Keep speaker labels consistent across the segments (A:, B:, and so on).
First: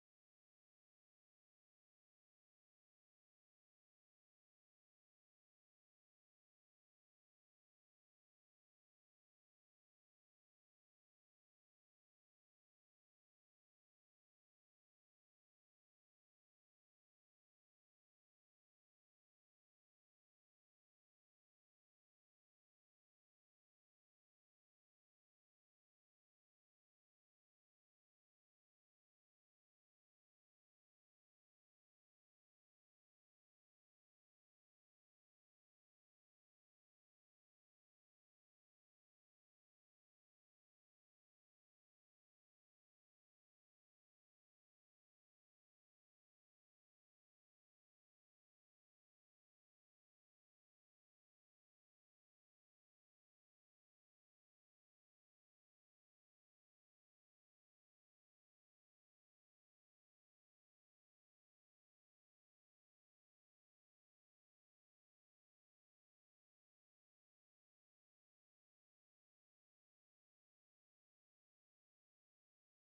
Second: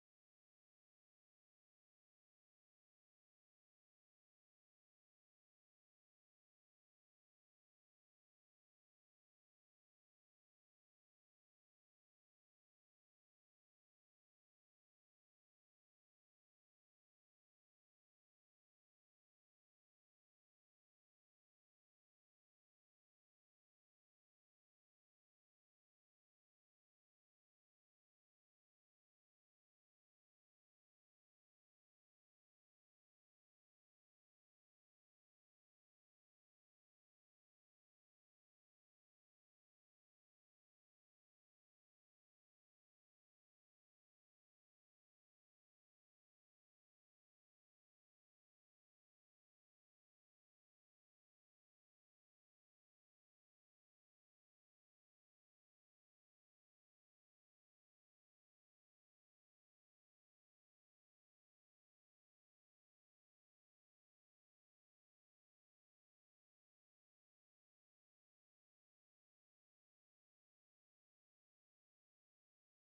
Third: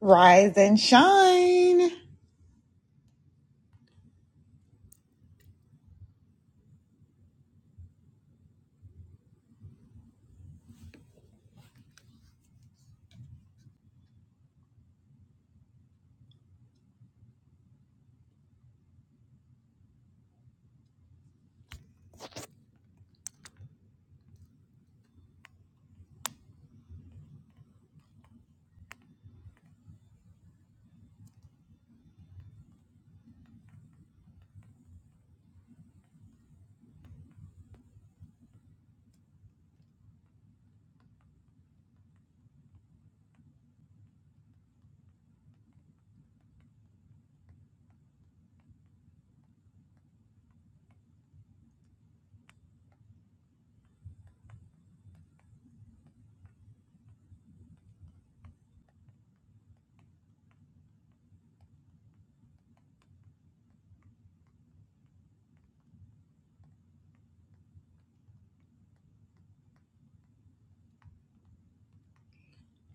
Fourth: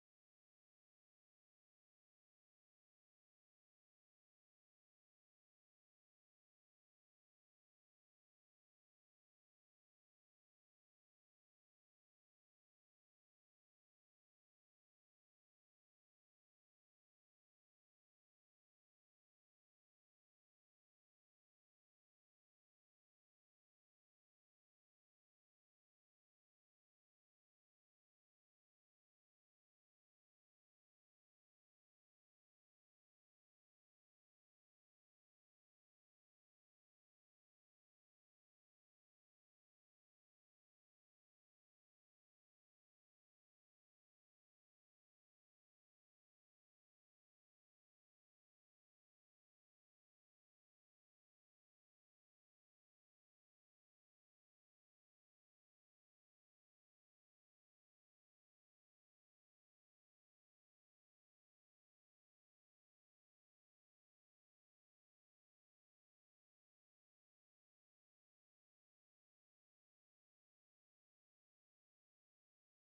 A: Rise and shine.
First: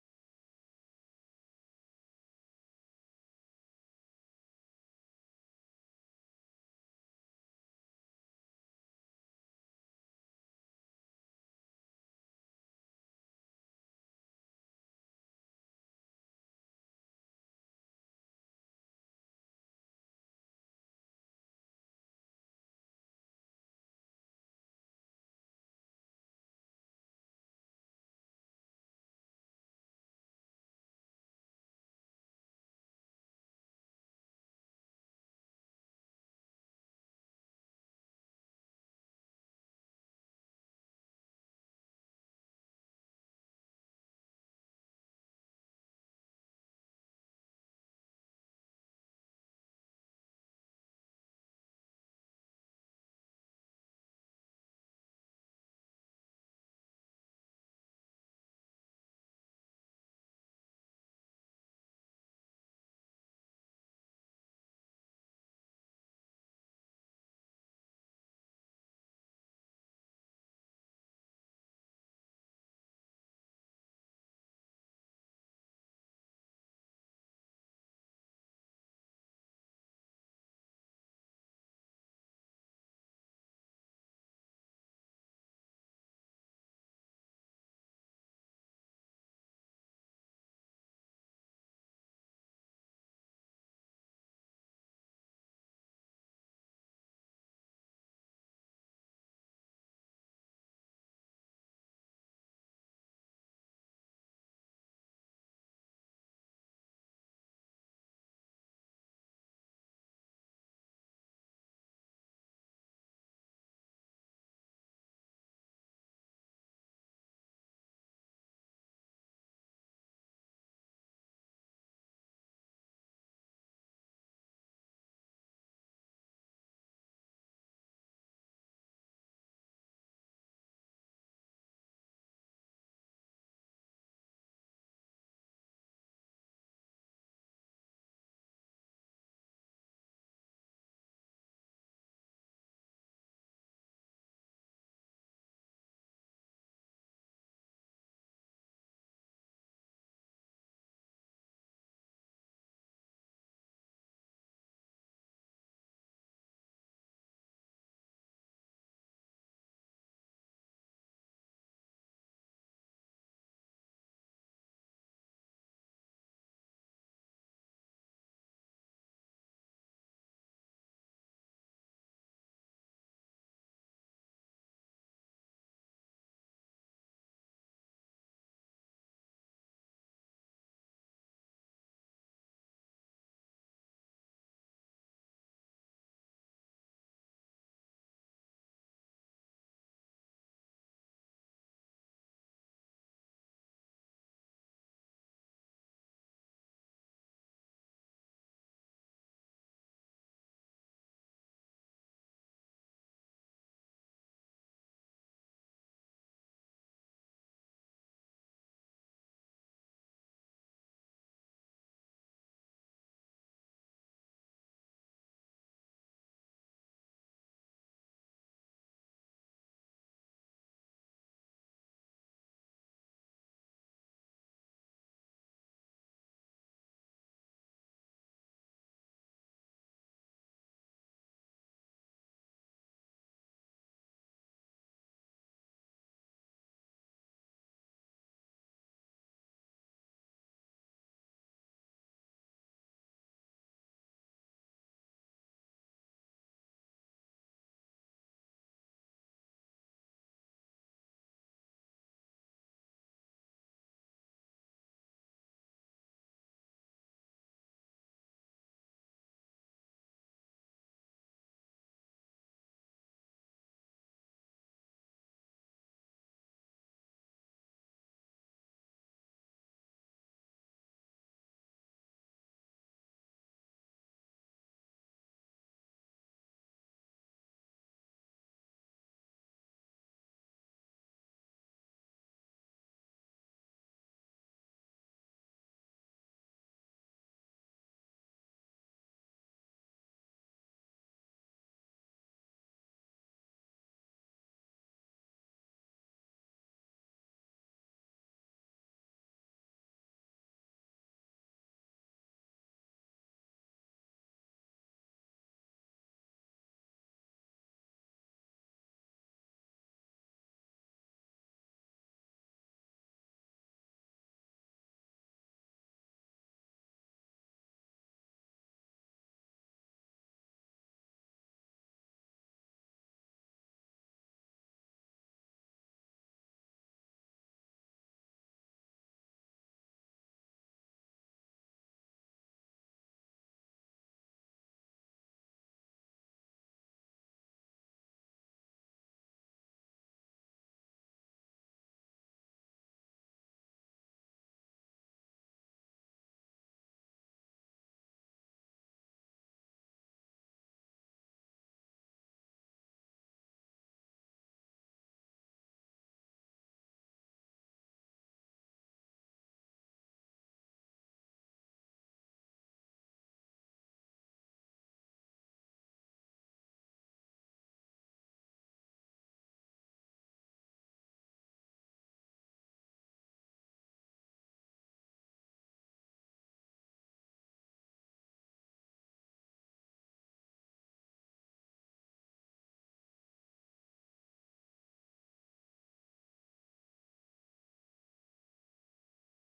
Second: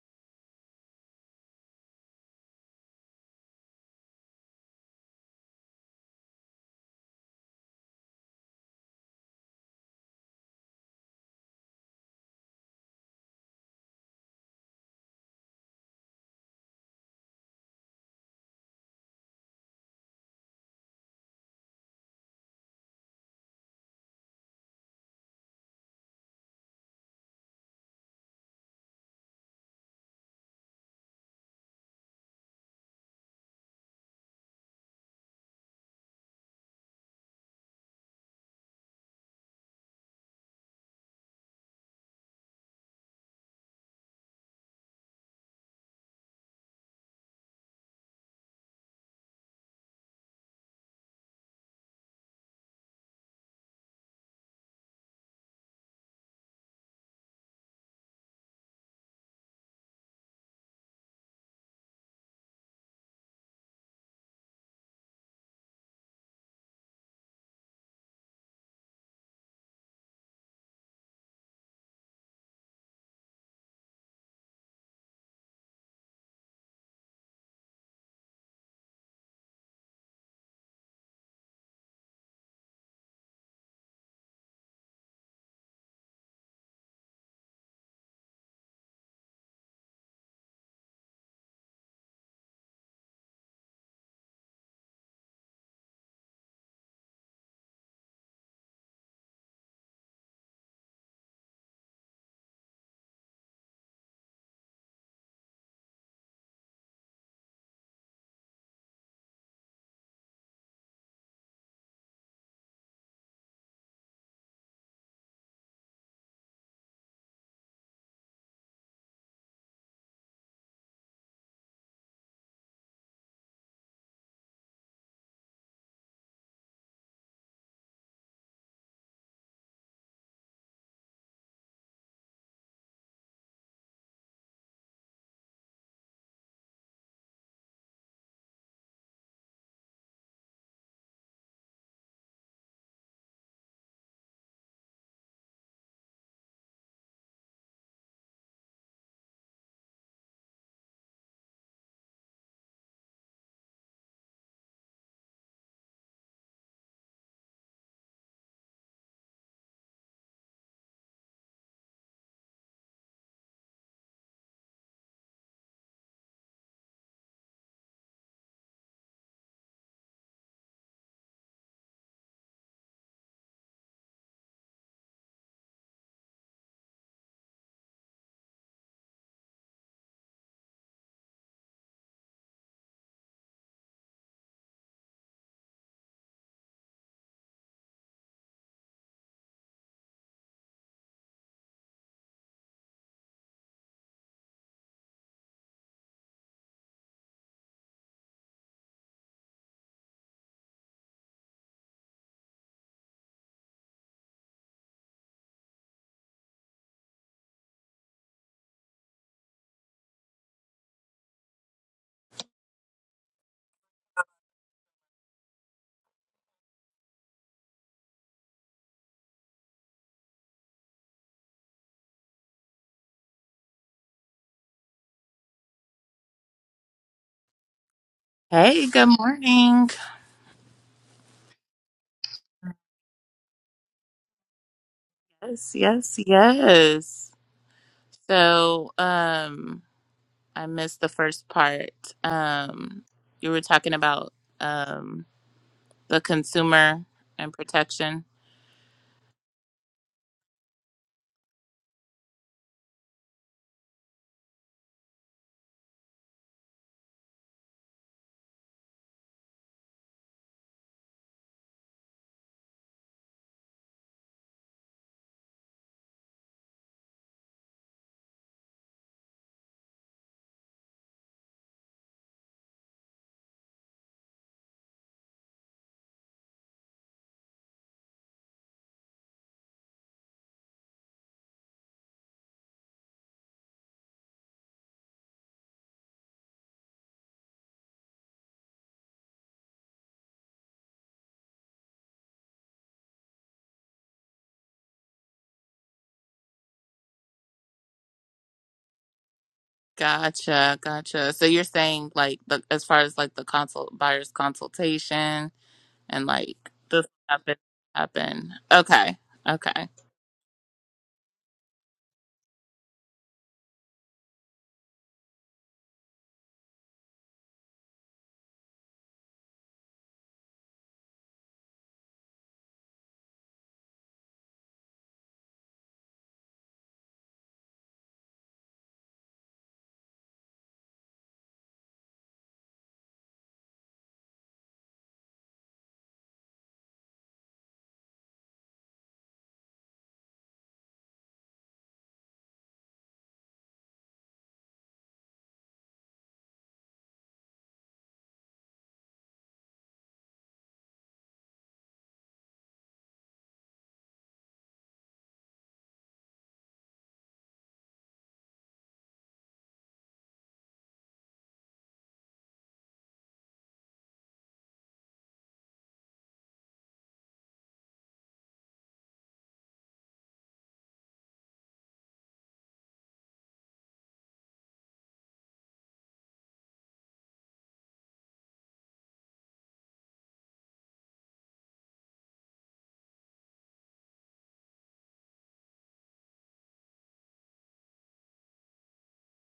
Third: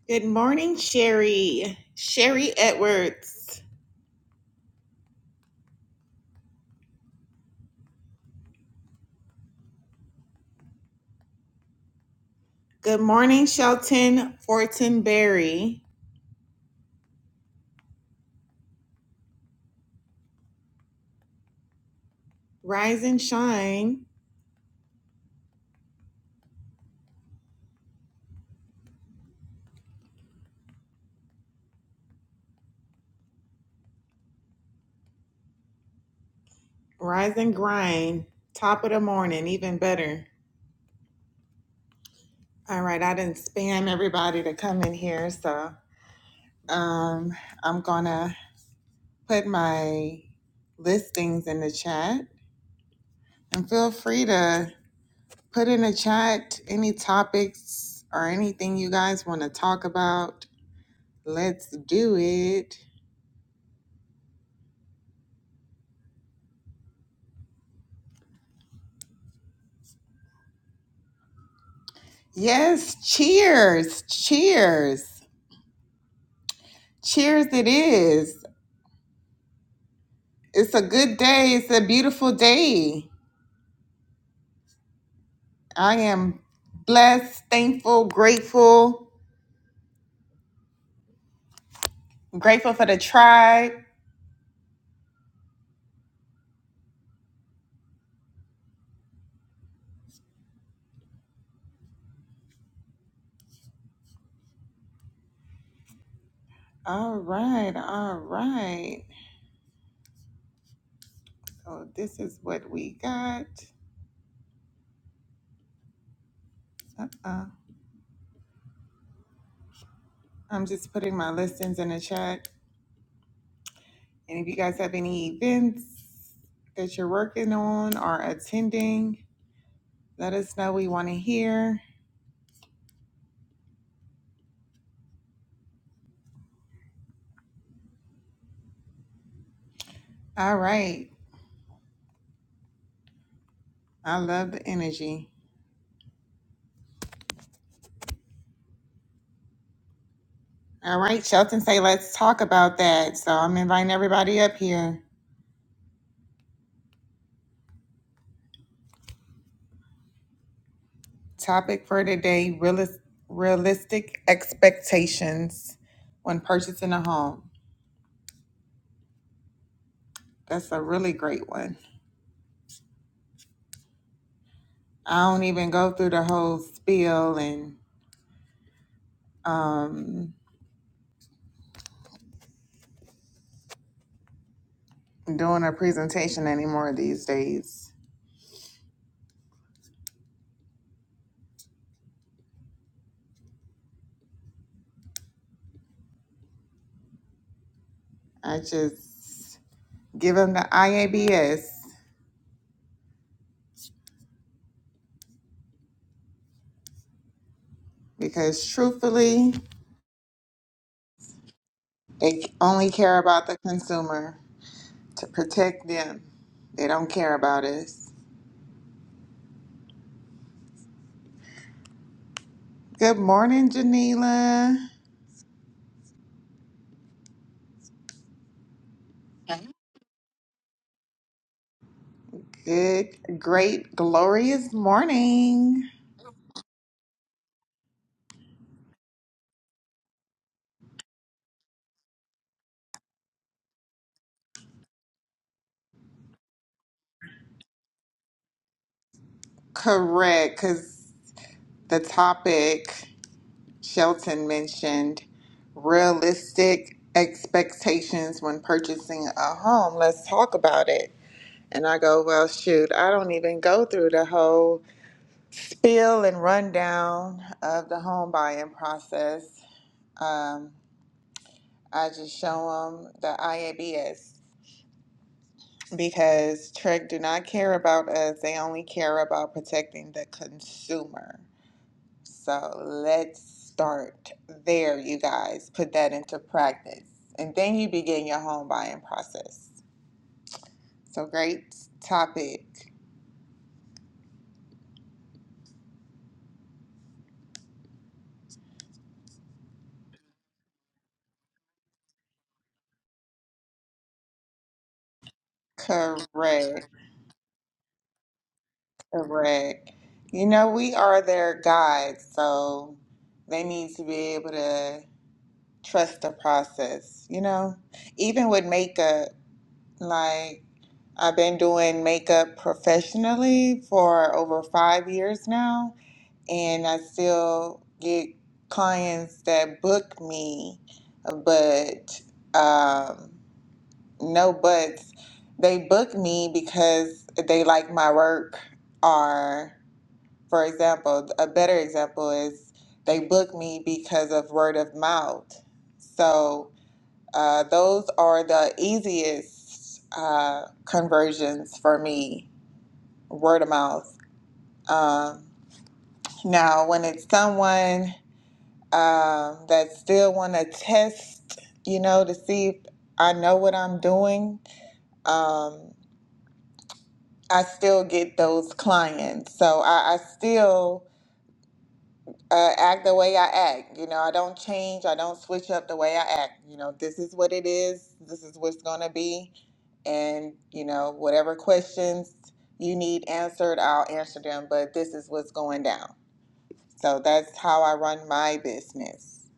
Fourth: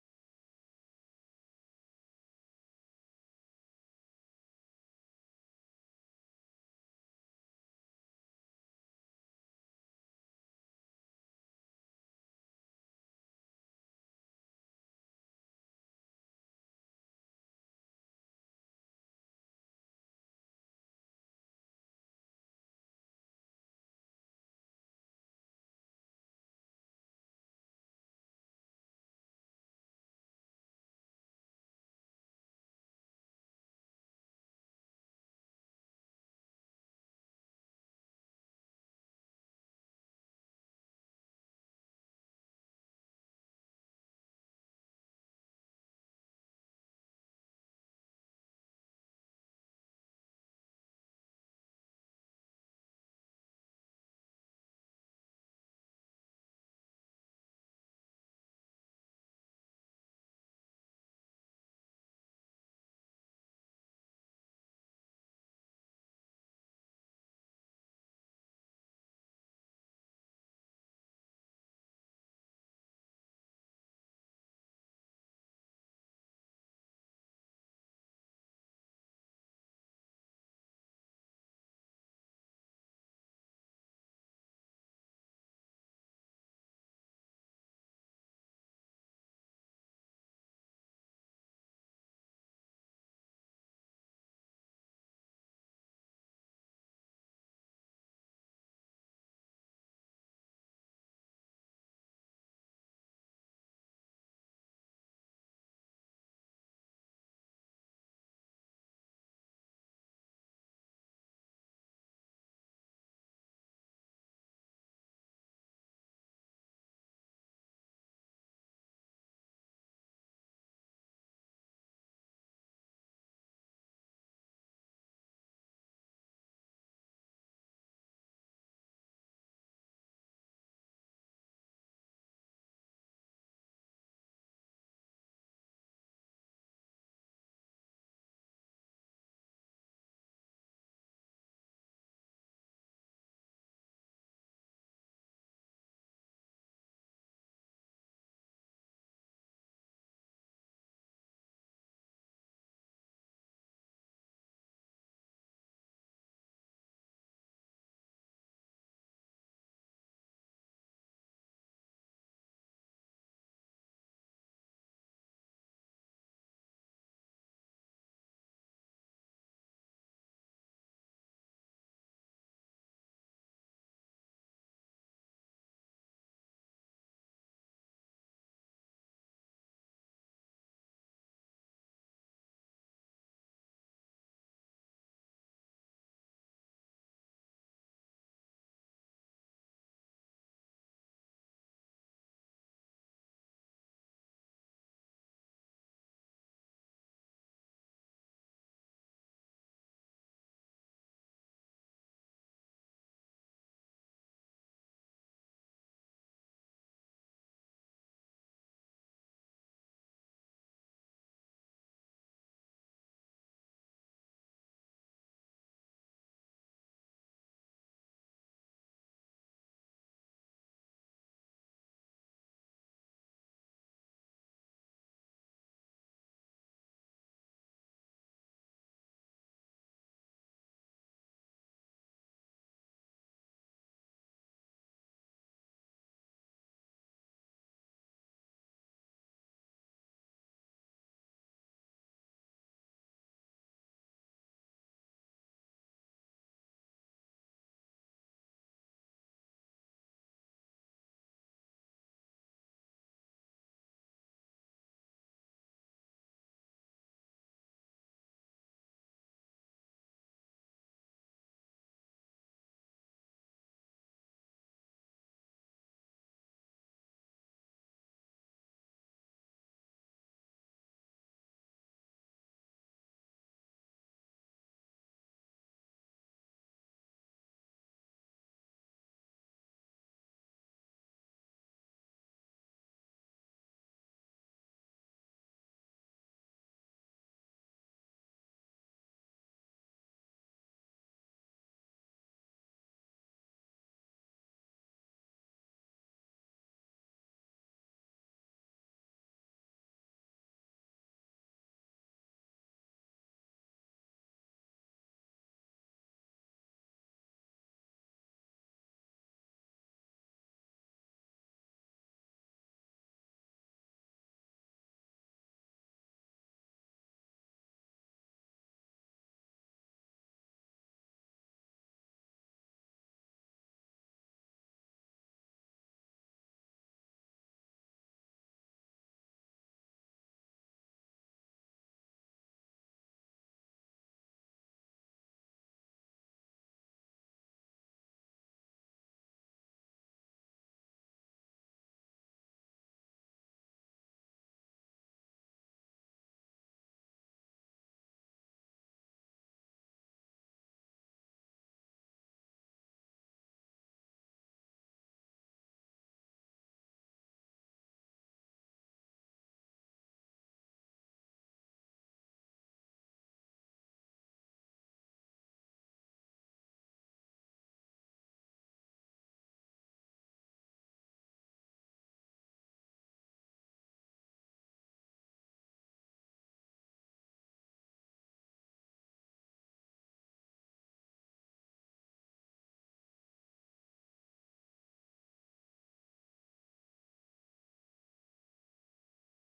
A: Good morning, Sherry. Sherry Edwards. Good morning, Shelton Fortenberry. Rise and shine. Rise and grind. Top of the morning, either. All right, so um, I'm gonna put my listings in it. I'm gonna put out any topics or any talk about. Let's do it. Yes, cheers, cheers. Cheers, it is. It's a good day. It's a beautiful day. I am blessed, thankful, grateful. I'm grateful for the tribe. All right, all right. So, this is what we got. Uh-uh. I'm just putting my listings in the chat. And if you guys have any events that you're working on or attending, let us know. We want to hear. All right. I love the energy. All right, Shelton say let's talk about that. So I'm inviting everybody up here. Topic for today, realis- realistic expectations when purchasing a home. That's a really great one. I don't even go through the whole spiel and um, doing a presentation anymore these days. I just give them the IABS because truthfully, they only care about the consumer to protect them. They don't care about us. Good morning, Janila.
B: Hey, good morning.
A: Good, great, glorious
B: Yes,
A: morning.
B: yes, yes. So, um, I missed the first part. Um, you were talking about um the consumer and protection.
A: Correct, because the topic Shelton mentioned realistic expectations when purchasing a home. Let's talk about it. And I go, well, shoot, I don't even go through the whole spiel and rundown of the home buying process. Um. I just show them the IABS because Trek do not care about us. They only care about protecting the consumer. So let's start there, you guys. Put that into practice. And then you begin your home buying process. So great topic.
B: Gotcha, gotcha. So you're saying like the as far as like the consult buyer's consultation and
A: Correct.
B: like this happen happen. Okay, okay.
A: Correct. You know, we are their guides, so they need to be able to trust the process, you know? even with makeup, Like, I've been doing makeup professionally for over five years now, and I still get clients that book me, but um, no buts. They book me because they like my work, or, for example, a better example is they book me because of word of mouth. So, uh, those are the easiest uh, conversions for me, word of mouth. Um, now, when it's someone um, that still want to test, you know, to see if I know what I'm doing, um, I still get those clients. So I, I still uh, act the way I act. You know, I don't change. I don't switch up the way I act. You know, this is what it is. This is what's going to be. And, you know, whatever questions you need answered, I'll answer them. But this is what's going down. So that's how I run my business.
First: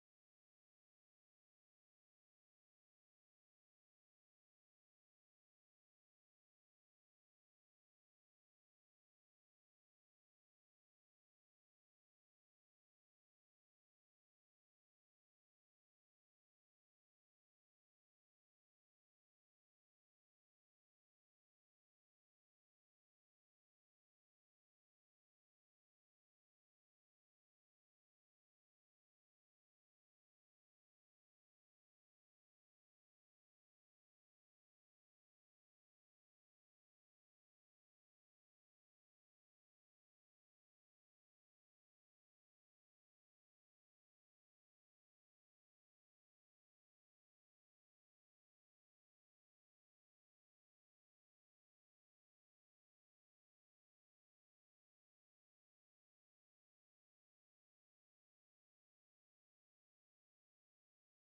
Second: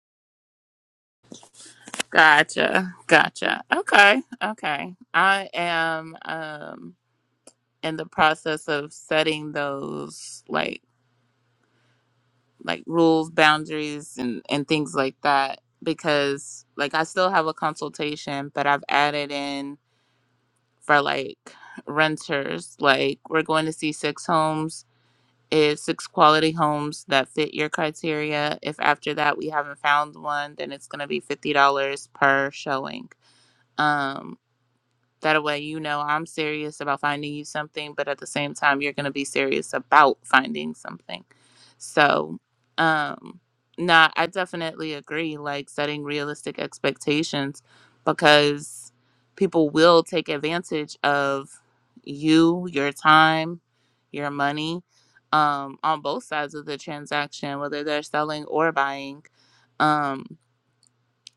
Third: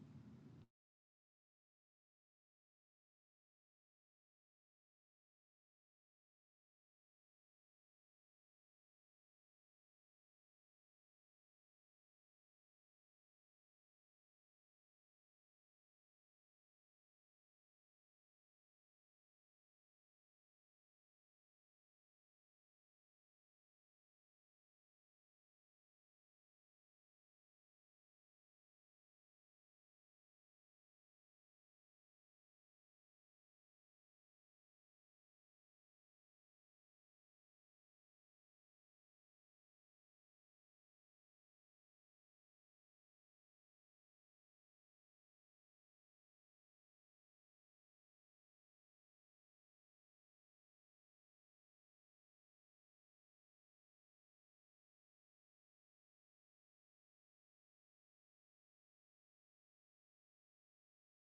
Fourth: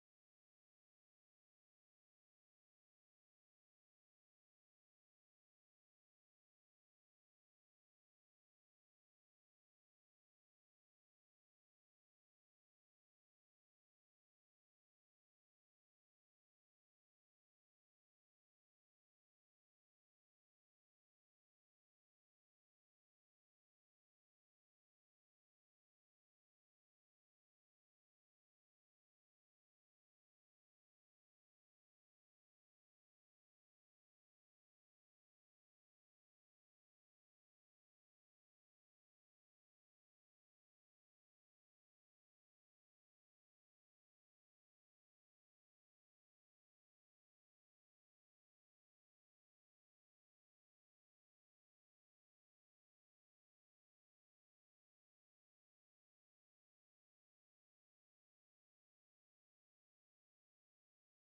B: Gotcha, gotcha. Okay, okay. I am. Um, in the process of setting those like like rules boundaries and and things like that because like i still have a consultation but i've added in for like renters like we're going to see six homes is six quality homes that fit your criteria if after that we haven't found one then it's going to be $50 per showing Um, That way, you know I'm serious about finding you something, but at the same time, you're going to be serious about finding something. So, um, nah, I definitely agree. Like setting realistic expectations because people will take advantage of you, your time, your money um, on both sides of the transaction, whether they're selling or buying. Um,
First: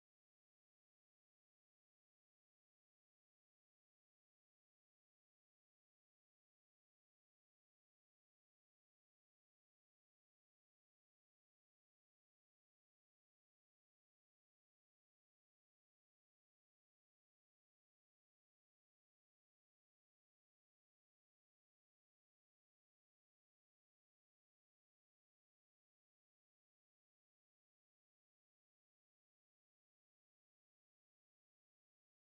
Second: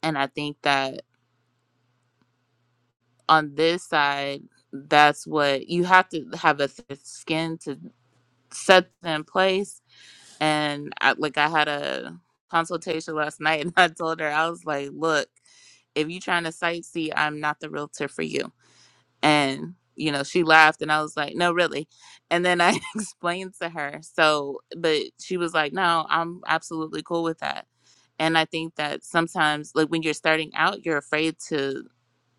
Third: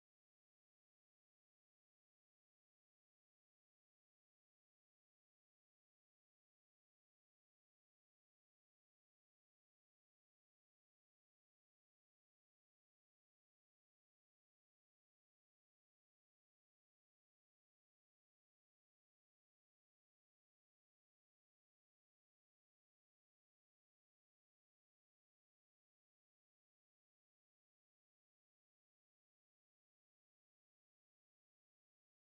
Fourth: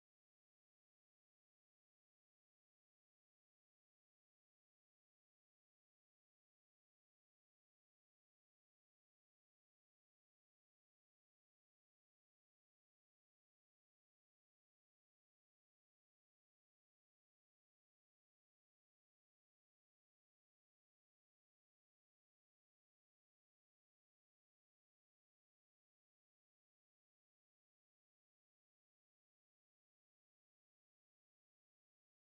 B: and I think that on this side, that's what you have to have a thick skin to set that in place. And I, like I had a consultation last night, and I told her I was like, "Look, if you're trying to sightsee, I'm not the realtor for you." And you know, she laughed, and I was like, "No, really." And then I explained to her. So, but she was like, "No, I'm absolutely cool with that." And I think that sometimes, like when you're starting out, you're afraid to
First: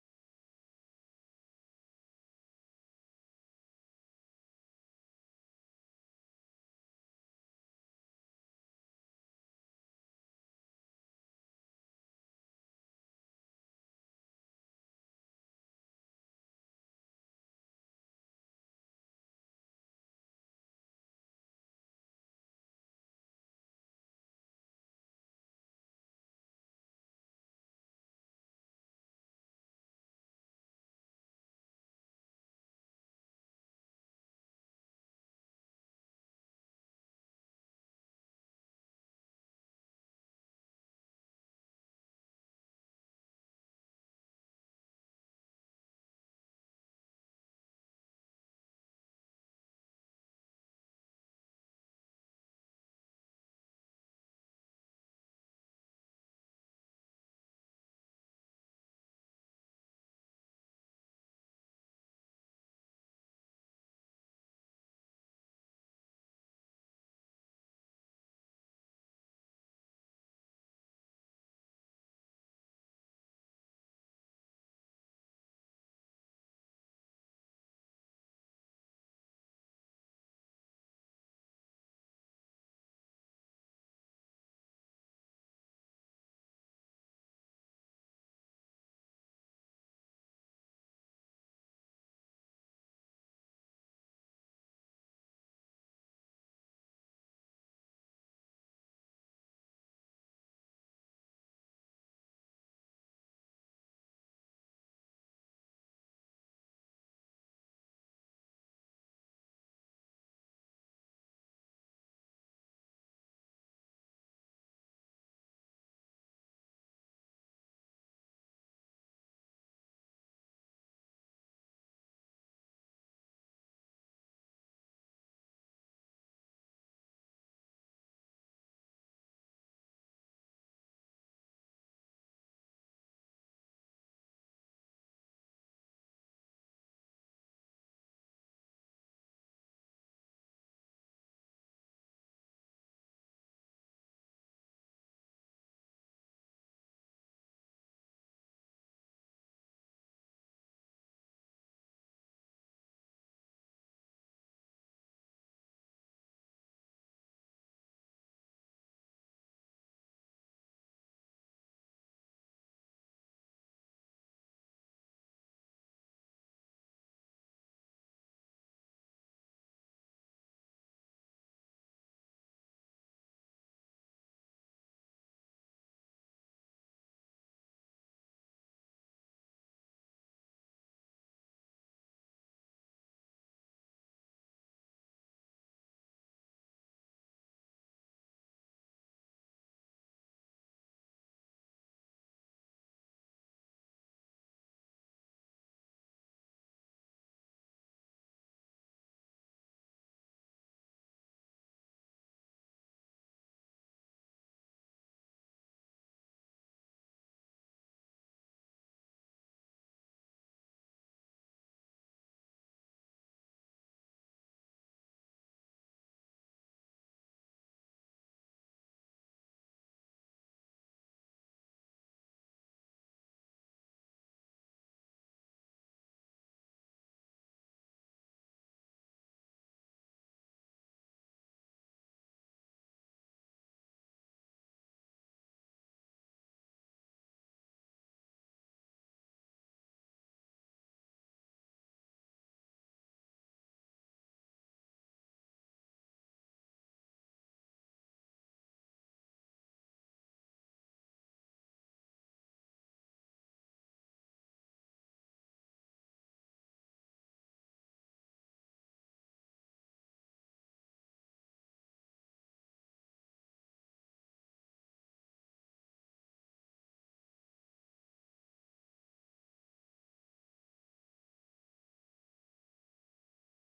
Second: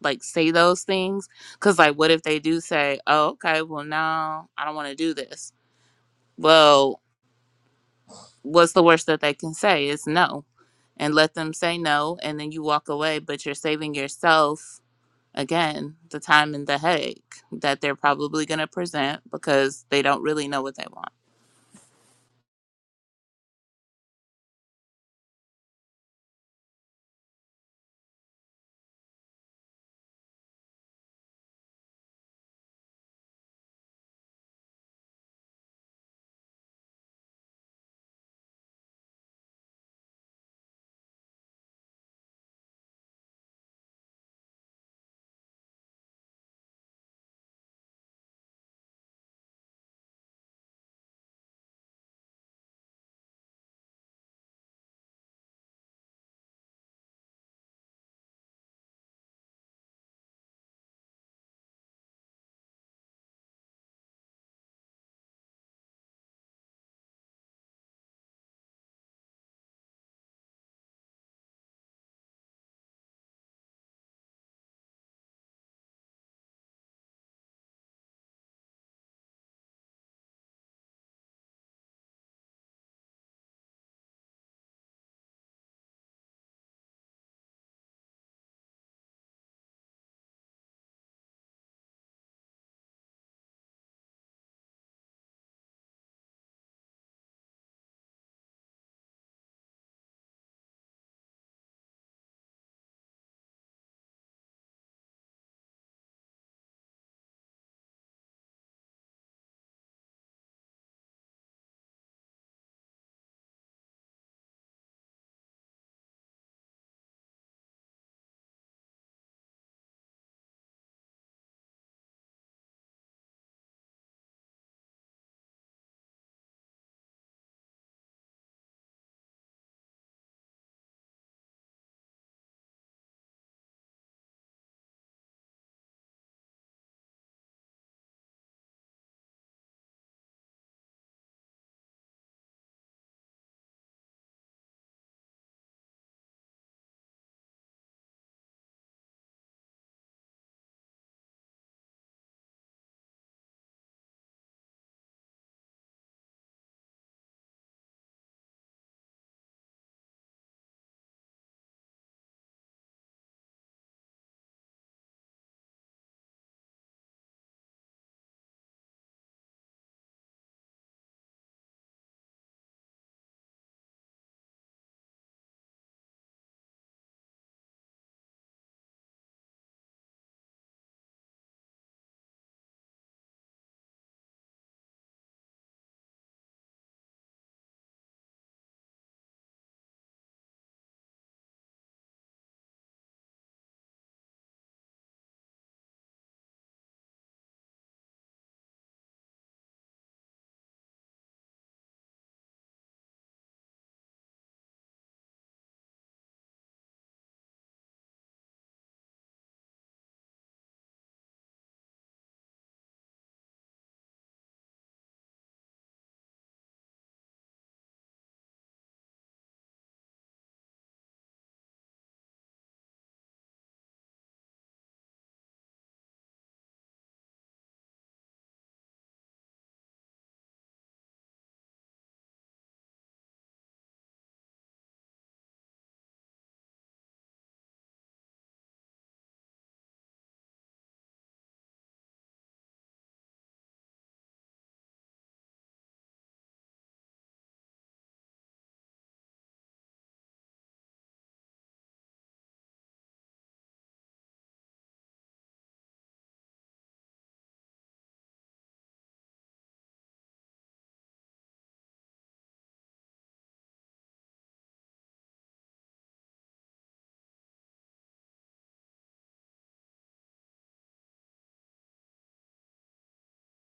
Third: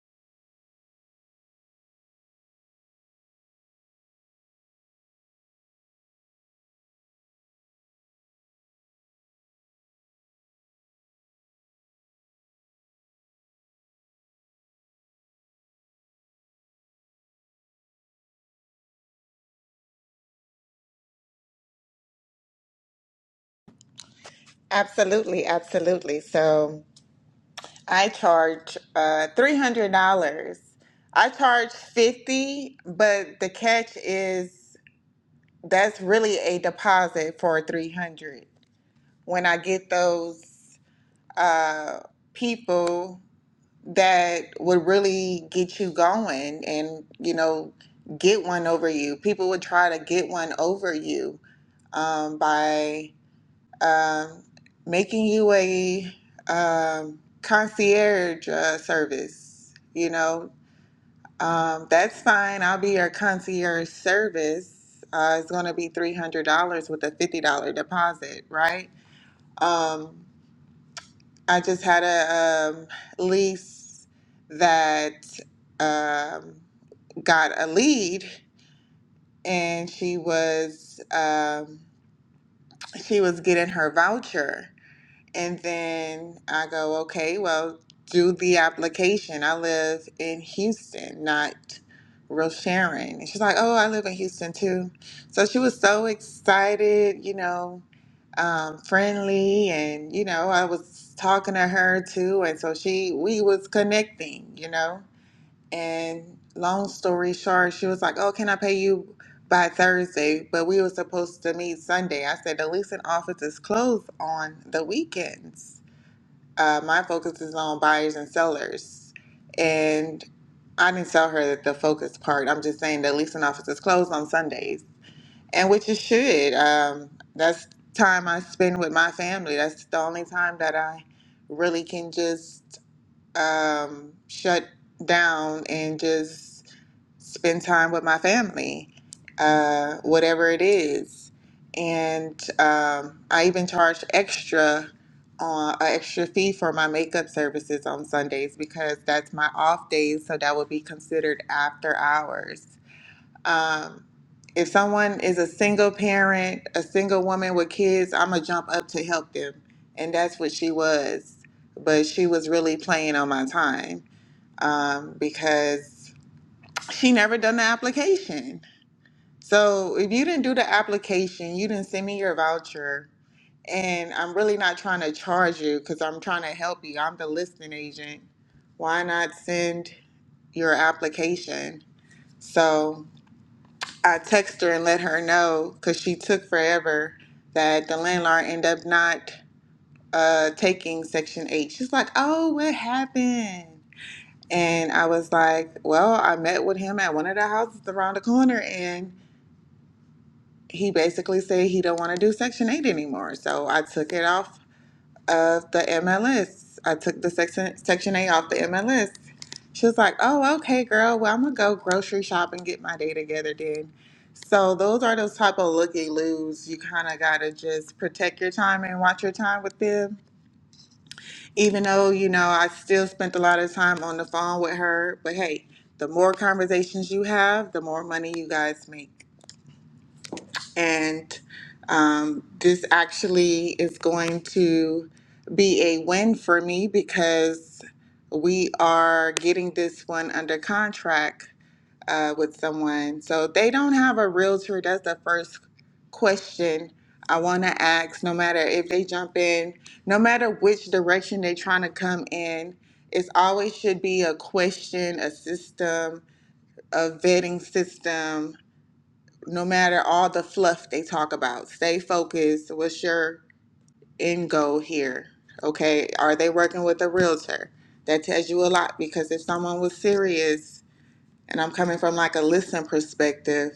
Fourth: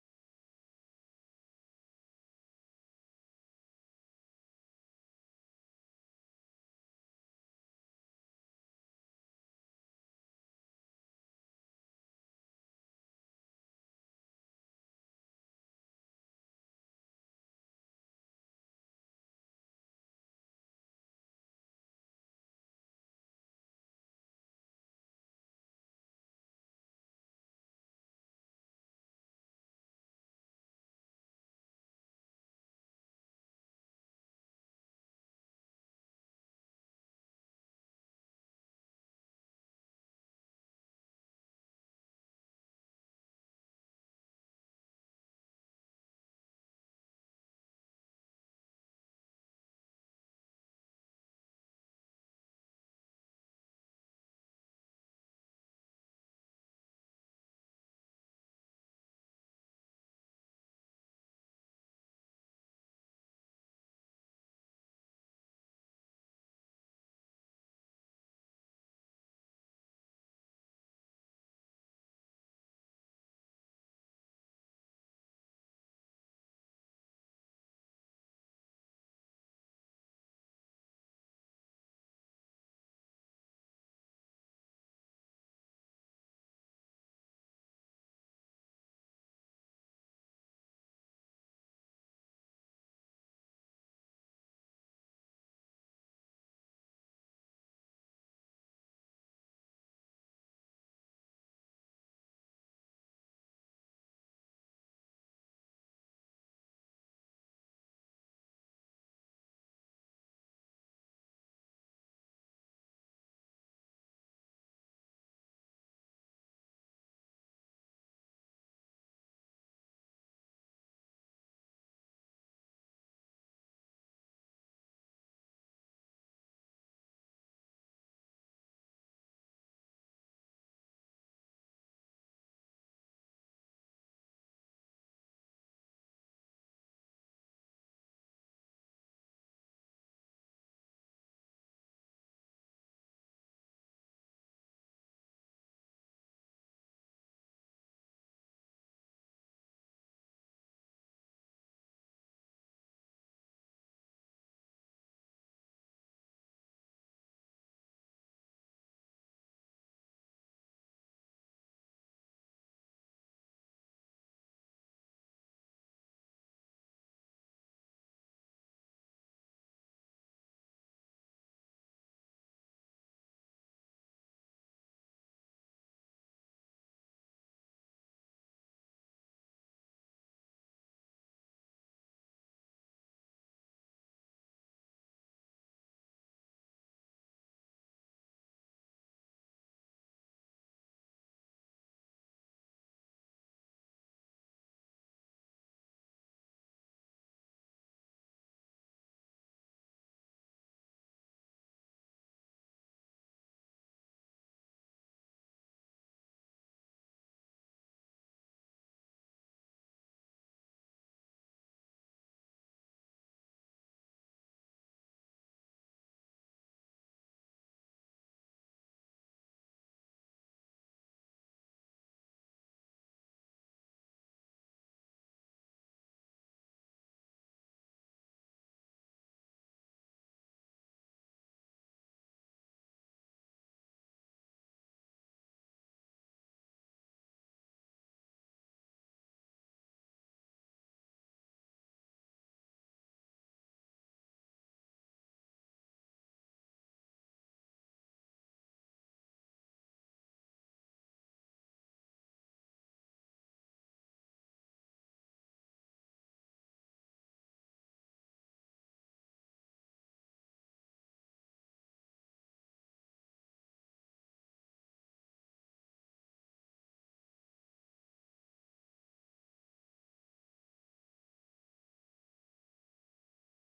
B: like say those things because like what if they do say oh okay well no i don't want to do this well what's the worst that they can say is no and let them say no and then you walk away but you're saving yourself again the time and the headache that they're probably going to present because they don't really know what they want
A: Absolutely. Absolutely. So I charge uh, $300. I charge 50 but the catch is that's really a deposit for 300 when I get those uh, people that would really get you going and, you know, get one over you. People would try to get one over you um, by um, making you a um, concierge uh, service, you know. Um, that's fine. I'll be your concierge service. Uh, it's going to be $300 with a $50 deposit, right? Um, I just had a um, lease that um, got a lead, and she was um, she was getting her voucher, and then I go, okay, well, do the application. I live in Houston, not Sharon. And she's like, oh, I live in Houston too. So she was so excited, you know, um, friendly, and you know, I was talking to her too, and so she, we was connecting, you know. And long story short, she was like, "Oh, can I pay you by Thursday?" But we were supposed to meet Sunday. I said, "The leasing office is closed on the weekends. Uh, my focus is on buyers and sellers." And I didn't tell her that the focus part. I'm just saying the leasing office is closed on Sundays, and which it should. Um, that's time I spend with my family. That's the only time that I really can just um, shut down and just spend time with my family, uh, whatever it is. And um, I even charge extra on an extra fee for my makeup services on Sundays because that's my off days, so that would be considered after hours. Um, if someone is a single parent, a single woman with kids, I'm gonna jump up to help them, and that's what she was. But she was really playing on my time um, because she never done the application. So if you didn't do the application, you didn't send me your voucher, and I'm really not trying to charge you because I'm trying to help you. I'm the listing agent. Why not send your application? So I text her and let her know because she took forever that the landlord ended up not uh, taking Section 8. She's like, oh, what happened? And I was like, well, I met with him at one of the houses around the corner and he basically said he don't want to do Section 8 anymore. So I took it off of the MLS. I took the Section Section 8 off the MLS. She was like, "Oh, okay, girl. Well, I'm gonna go grocery shop and get my day together then." So those are those type of looky loos. You kind of gotta just protect your time and watch your time with them. Even though you know I still spent a lot of time on the phone with her, but hey, the more conversations you have, the more money you guys make. And um, this actually is going to be a win for me because we are getting this one under contract uh, with someone. So they don't have a realtor. That's the first question I want to ask. No matter if they jump in, no matter which direction they're trying to come in, it's always should be a question, a system, a vetting system no matter all the fluff they talk about, stay focused. What's your end goal here? Okay, are they working with a realtor? That tells you a lot because if someone was serious, and I'm coming from like a listen perspective,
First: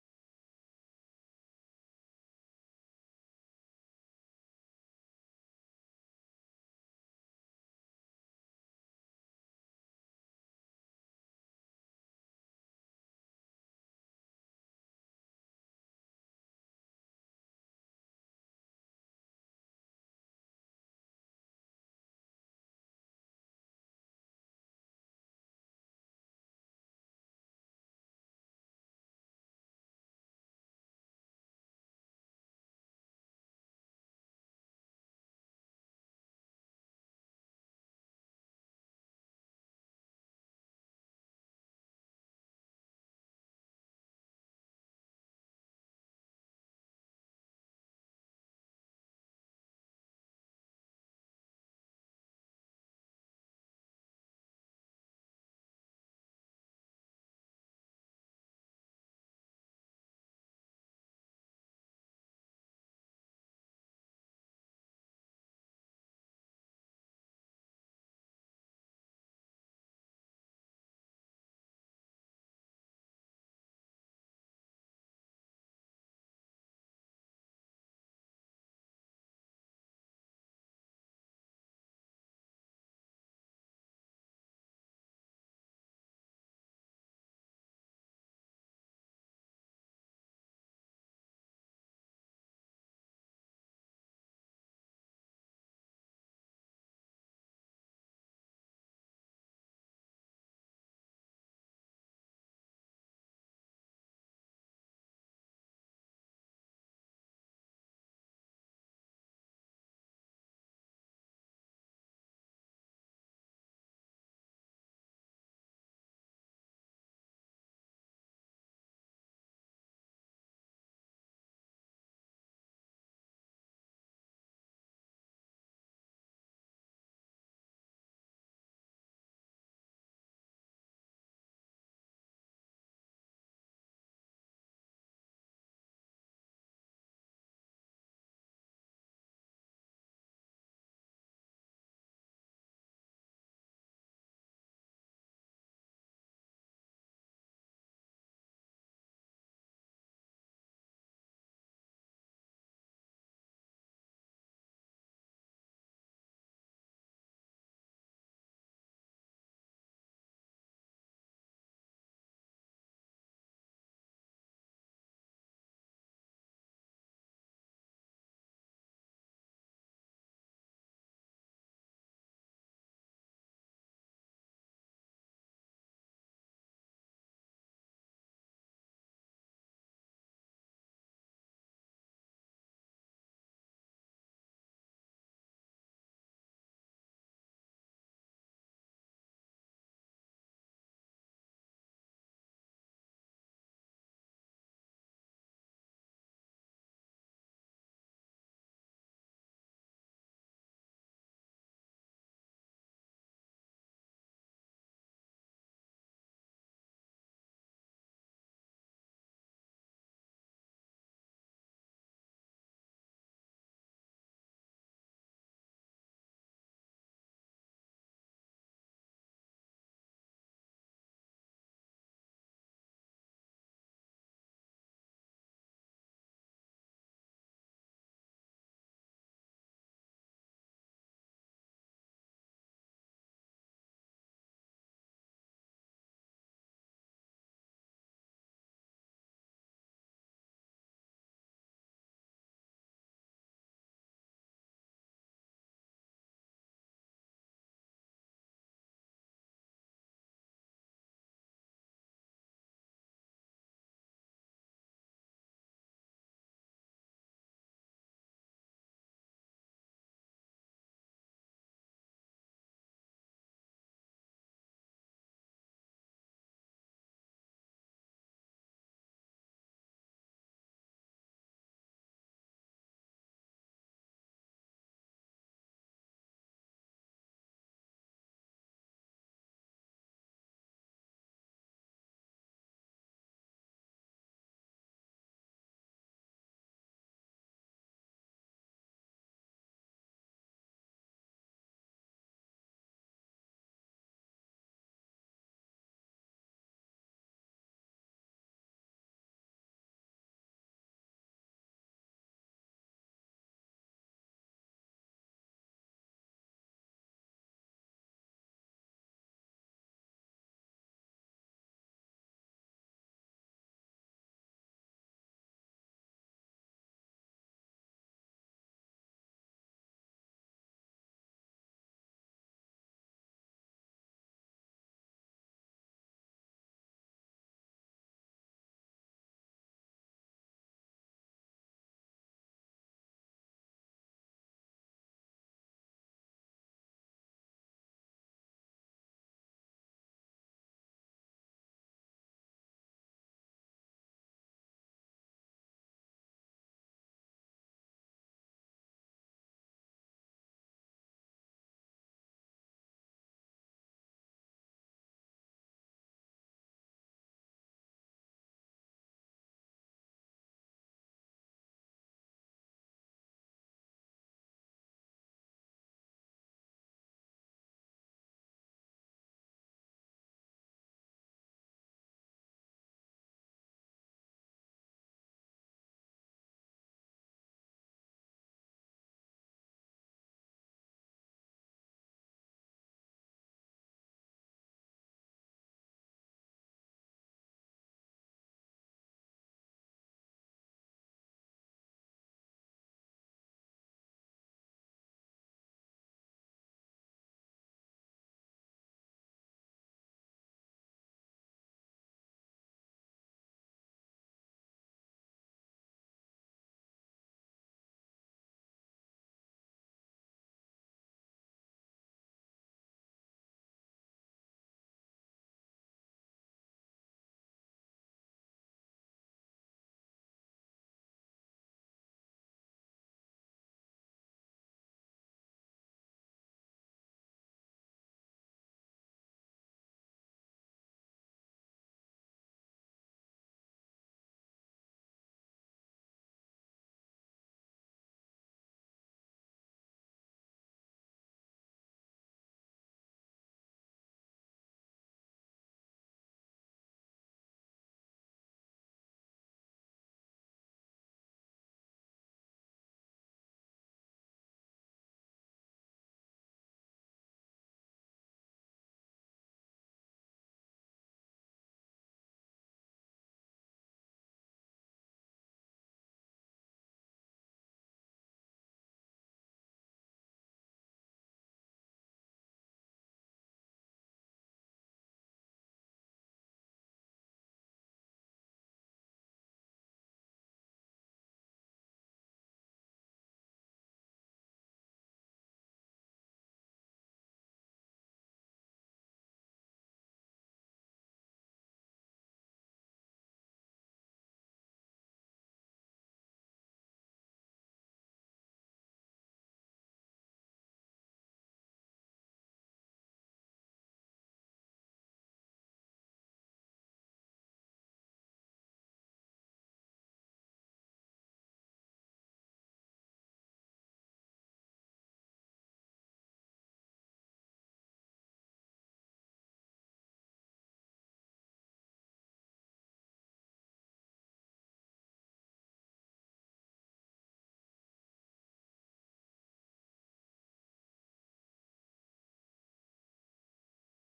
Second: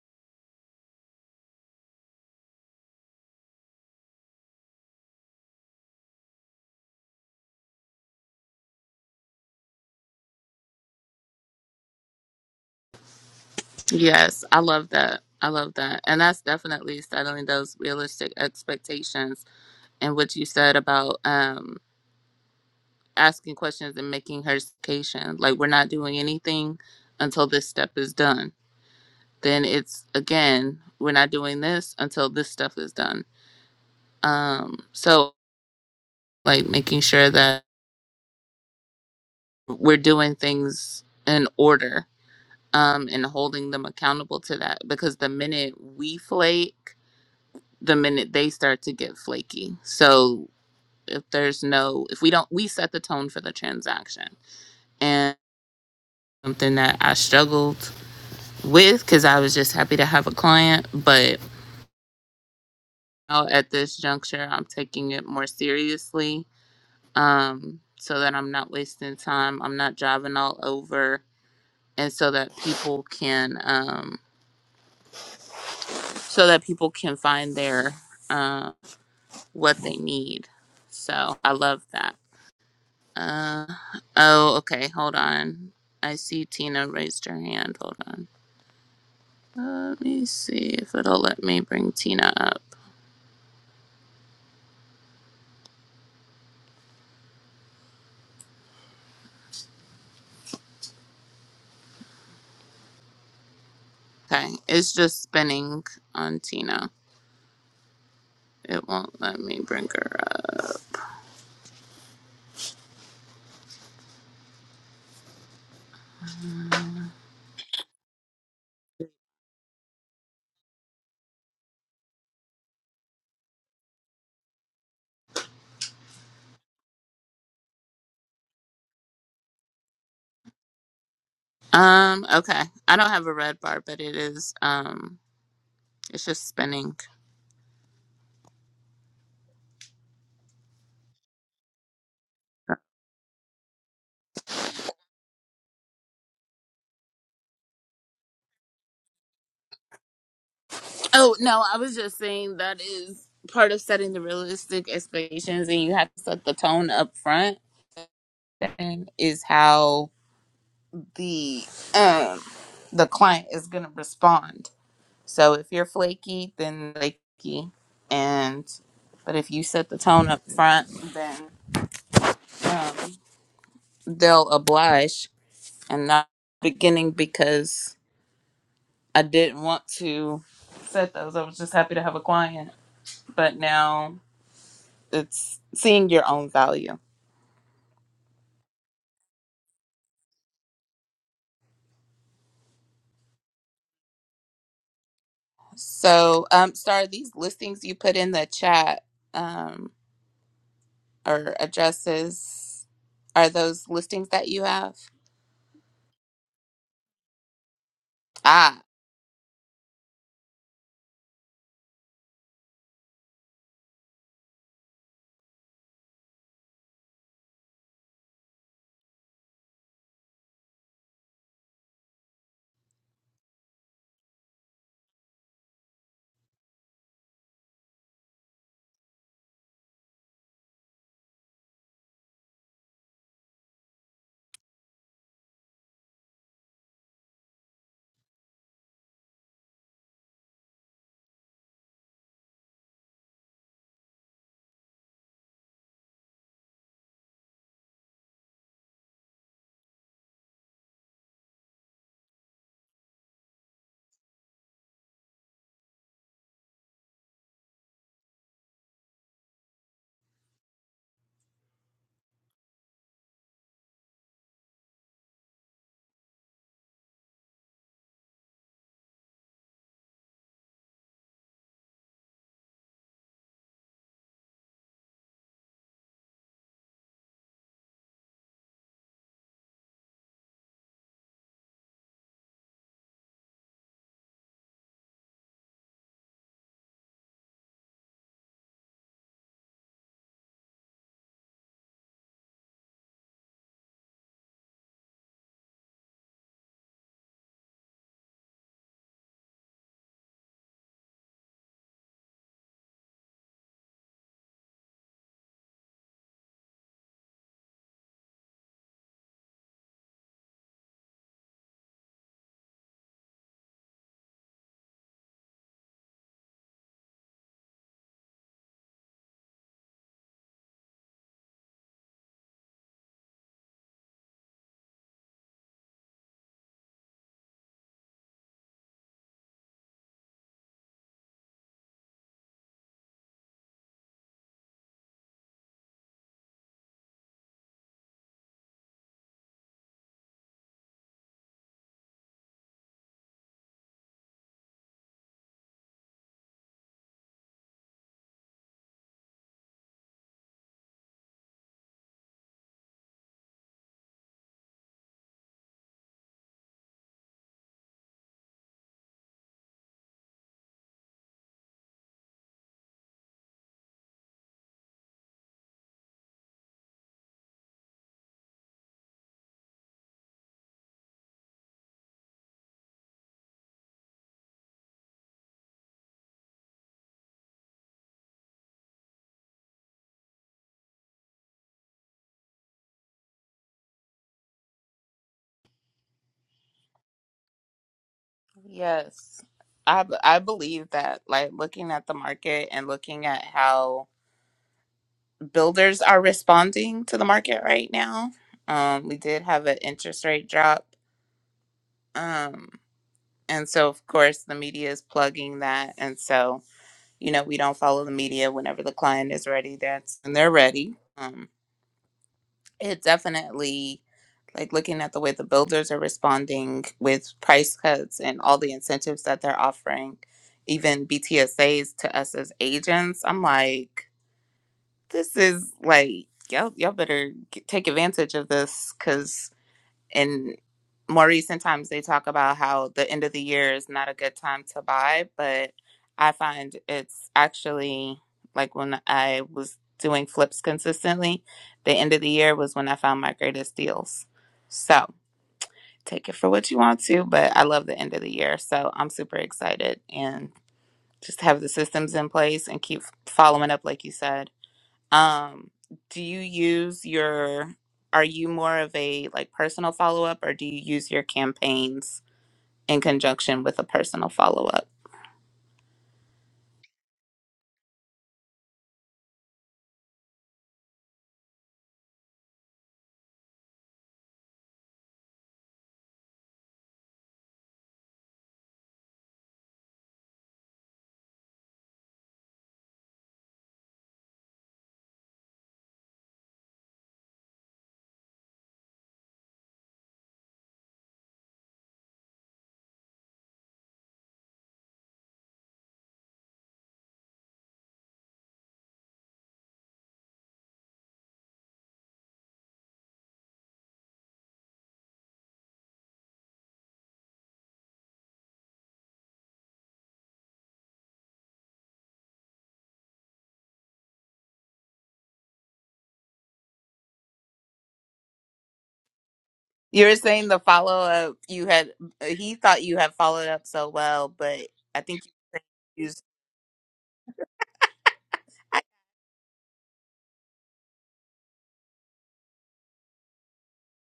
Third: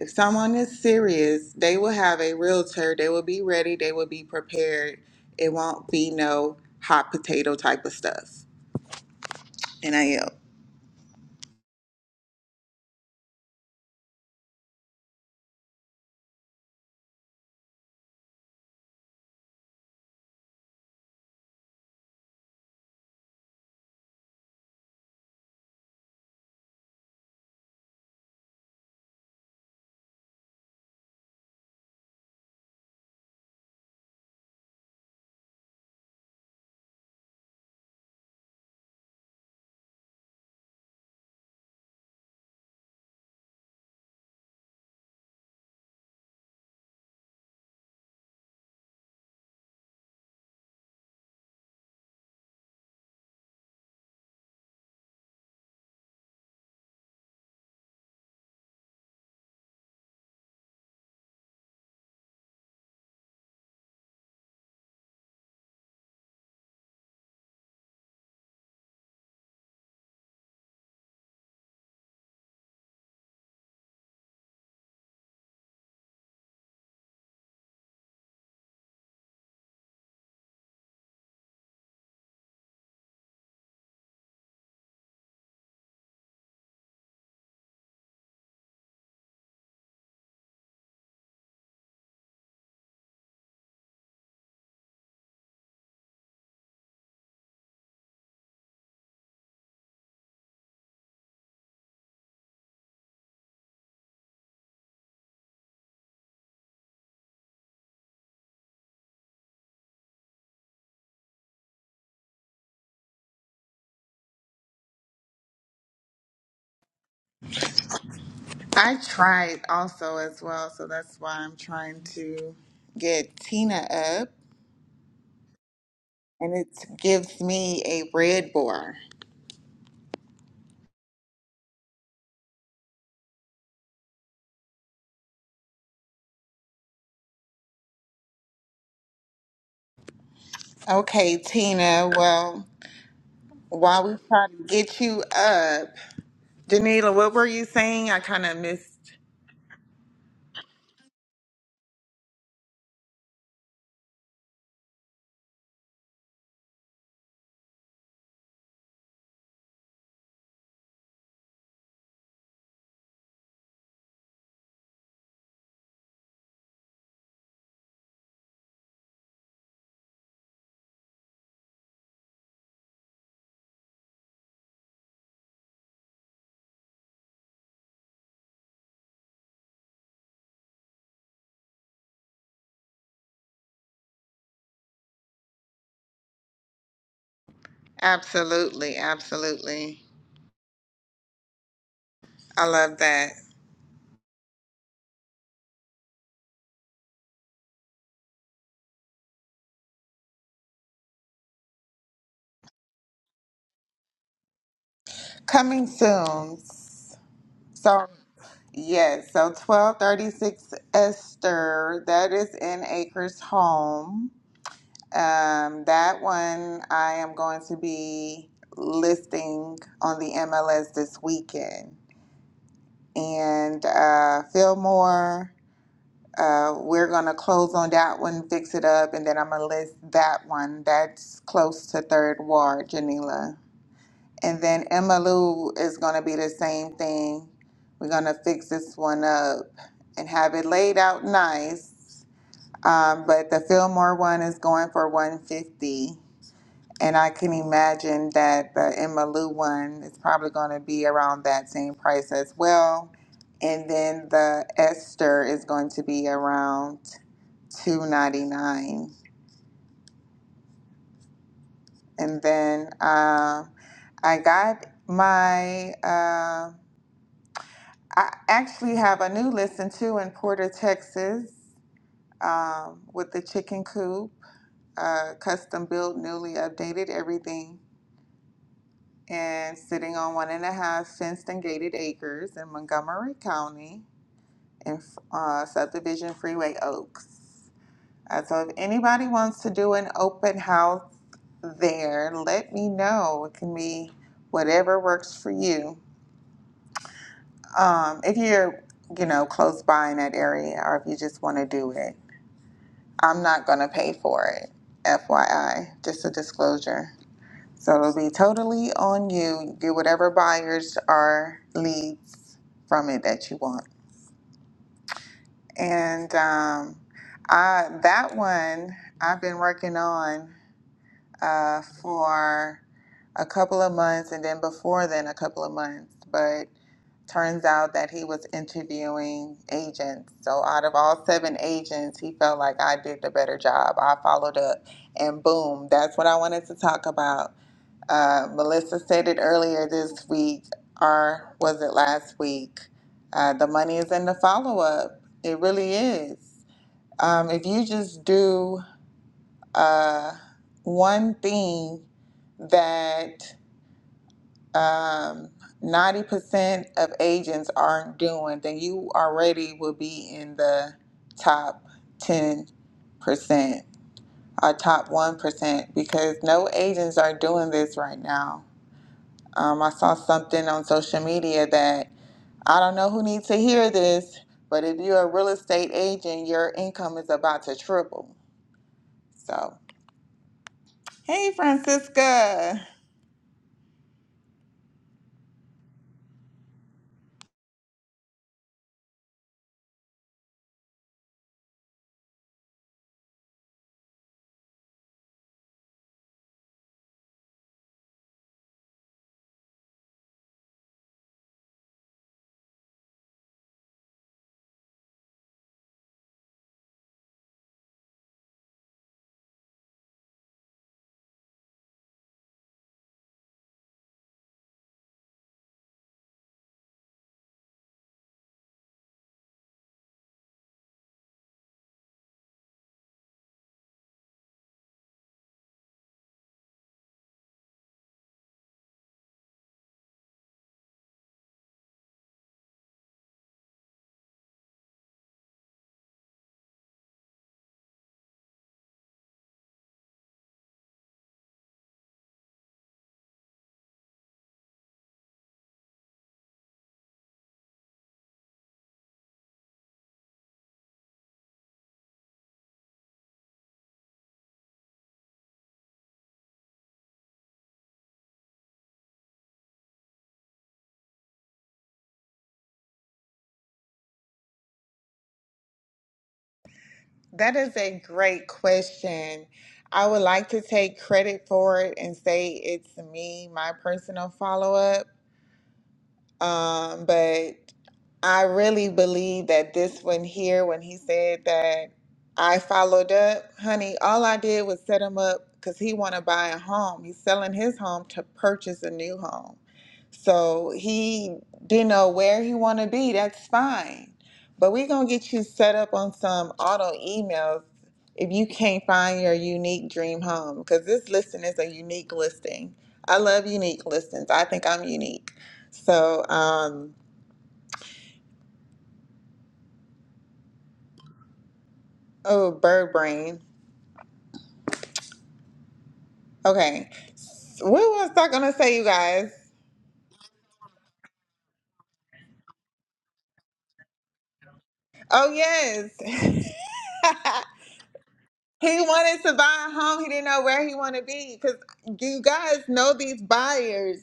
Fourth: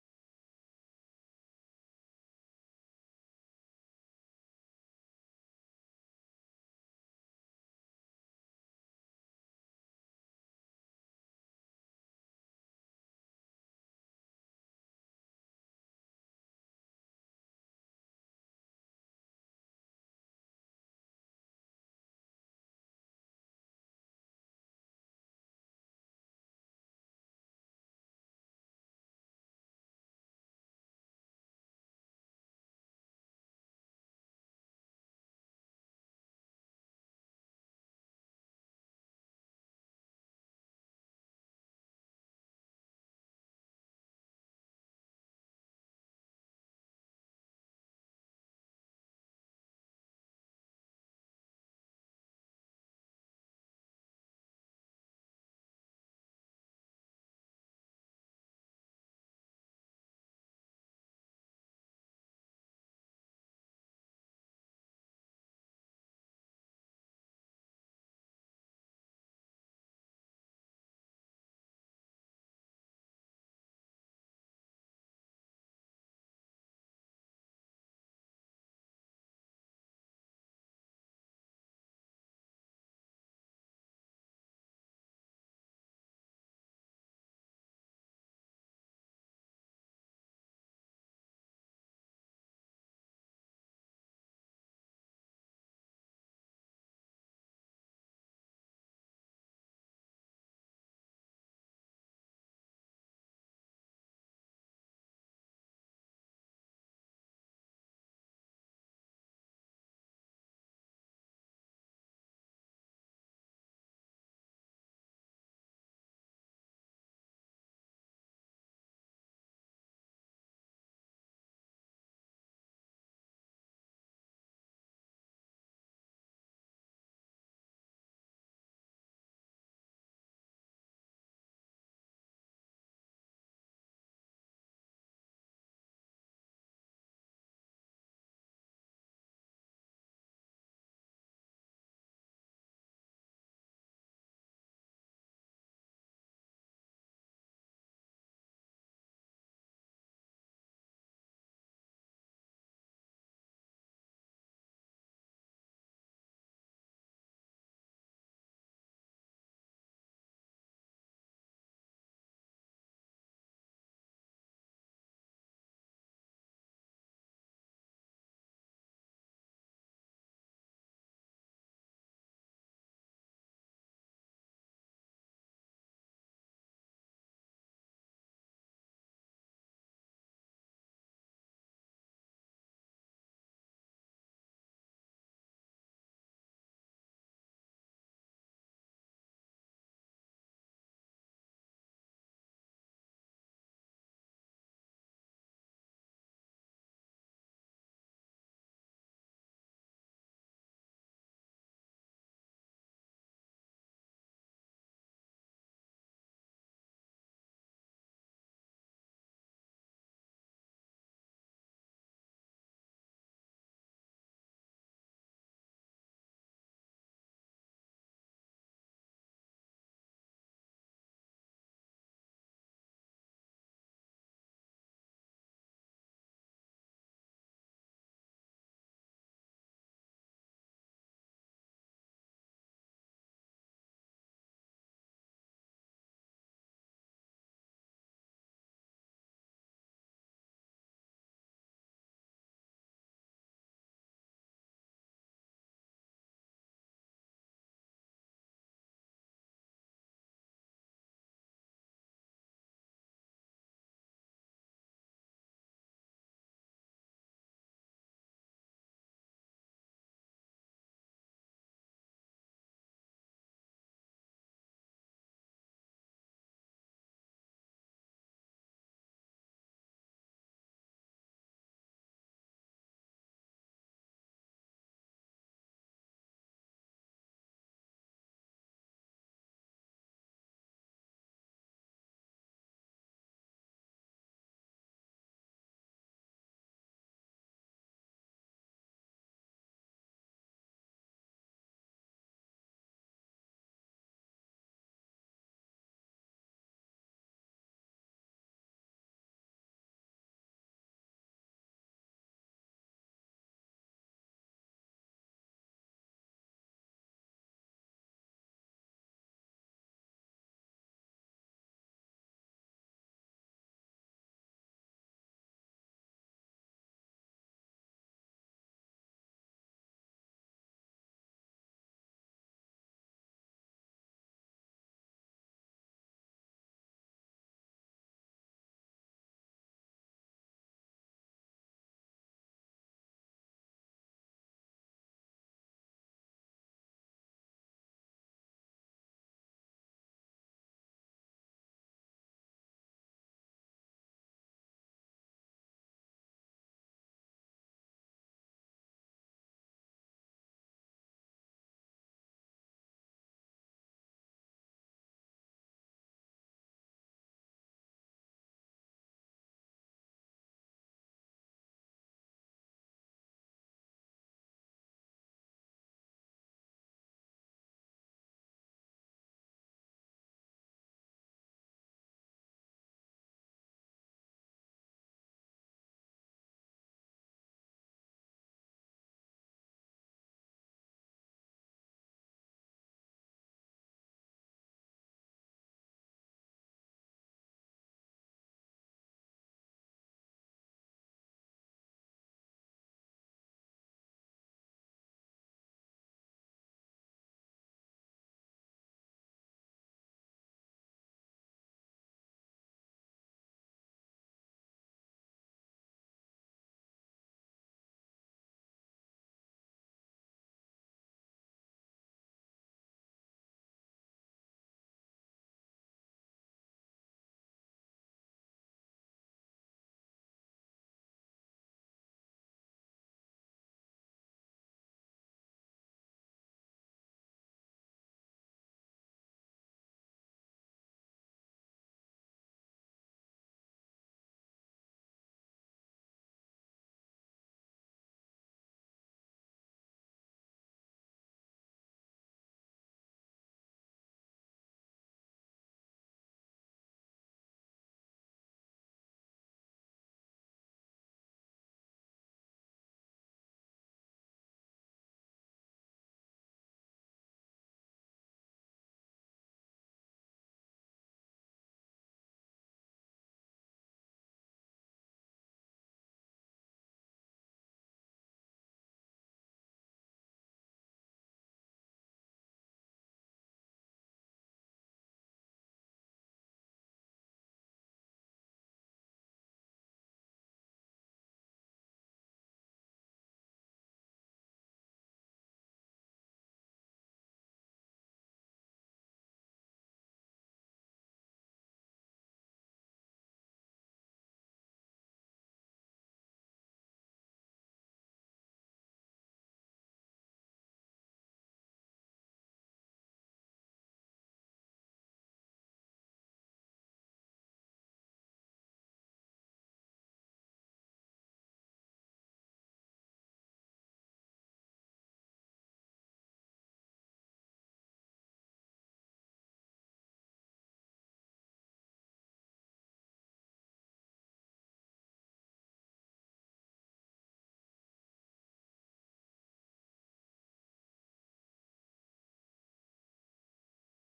A: if someone is serious, they will have a realtor, they will be ready, they will be prepared. It won't be no hot potato type of stuff. And I am.
B: yes i love that i love that and that's definitely settling those realistic expectations and what you said about um. asking questions and making her citation. Like we're not doing anything until this step is done. Then it's again, we're not doing this until this stuff is done. Um, so like making sure that we're doing things in order um, and holding them accountable to that because the minute we flake, the minute they start to get flaky. So if there's no, if we don't, we set the tone for the transaction and something that I struggled with because I was just happy to have a client. But now at this juncture, I'm taking it more seriously um, so that I'm not wasting time. I'm not driving all over, and so that people can um, so that people can find their uh, what they need. So I love that. Uh, oh, okay. Hold on. I see Tina raised her hand. Hold on. Let me see if it'll let me bring Tina up. Okay, it's just spinning on Tina. It won't let me bring her up.
A: I tried also as well, so that's why I'm trying to get Tina up. and it gives me a red bar.
B: Um, okay. I don't have a red bar, but it is um it's just spinning.
A: Okay, Tina, well, while we try to get you up, Danila, what were you saying? I kind of missed.
B: Oh no, I was just saying that is part of setting the realistic expectations and you have to set the tone up front and is how the um the client is gonna respond. So if you're flaky, then flaky and but if you set the tone up front then um they'll oblige and not beginning because I didn't want to set those. I was just happy to have a client. But now it's seeing your own value.
A: Absolutely, absolutely. I love that.
B: So um Star, these listings you put in the chat um or addresses are those listings that you have?
A: Coming soon. So,
B: Ah,
A: yes, so 1236 Esther, that is in Acres Home. Um, that one I am going to be listing on the MLS this weekend. and uh, Fillmore. Uh, we're gonna close on that one, fix it up, and then I'm gonna list that one. That's close to Third Ward, Janila. And then Emma Lou is gonna be the same thing. We're gonna fix this one up and have it laid out nice. Um, but the Fillmore one is going for 150. And I can imagine that the Emmylou one is probably going to be around that same price as well. And then the Esther is going to be around two ninety nine. And then uh, I got my. Uh, I actually have a new listing too in Porter, Texas, um, with the chicken coop, uh, custom built, newly updated, everything and sitting on one and a half fenced and gated acres in Montgomery County in uh, subdivision Freeway Oaks. Uh, so if anybody wants to do an open house there, let me know. It can be whatever works for you. Um, if you're, you know, close by in that area or if you just want to do it, I'm not going to pay for it. FYI, just a disclosure. So it'll be totally on you. Get whatever buyers or leads from it that you want. And um, I, that one I've been working on uh, for a couple of months and then before then a couple of months. But turns out that he was interviewing agents. So out of all seven agents, he felt like I did the better job. I followed up and boom, that's what I wanted to talk about uh, Melissa said it earlier this week, or was it last week? Uh, the money is in the follow up. It really is. Um, if you just do uh, one thing that um, 90% of agents aren't doing, then you already will be in the top 10% or top 1% because no agents are doing this right now Um, I saw something on social media that I don't know who needs to hear this, but if you're a real estate agent, your income is about to triple. So, hey, Francisca,
B: yes. I, b- I believe that like looking at the market and looking at how builders are responding to the market right now. Um, we did have an interest rate drop. Um, and so, of course, the media is plugging that. And so, you know, we don't follow the media whenever the client is ready. That's when they're ready. Um, it definitely, like looking at the way the builders are responding with price cuts and all the incentives that they're offering, even BTSAs to us as agents, I'm like, this is like y'all y'all better get, take advantage of this because in more recent times they talk about how the end of the year is not a good time to buy, but I find it's actually like when I was doing flips consistently, the end of the year was when I found my greatest deals. So take it for what you want to, but I love the end of the year, so I'm super excited and just have the systems in place and keep following up like you said um, do you use your, are you more of a like personal follow up or do you use your campaigns in conjunction with a personal follow up?
A: that is a great question. I would like to take credit for it and say it's me, my personal follow up. Um, but I really believe that this one here, when he said that I followed up, honey, all I did was set him up because he want to buy a home. He's selling his home to purchase a new home. So he didn't know where he want to be. That's fine. But we going to get you set up on some auto emails if you can't find your unique dream home because this listing is a unique listing. I love unique listings. I think I'm unique. So, um, Oh, bird brain. Okay. What was I gonna say, you guys?
B: You were saying the follow up you had, he thought you had followed up so well, but I think
A: Oh
B: you
A: yes.
B: used,
A: he wanted to buy a home. He didn't know where he wanted to be. Cause you guys know these buyers.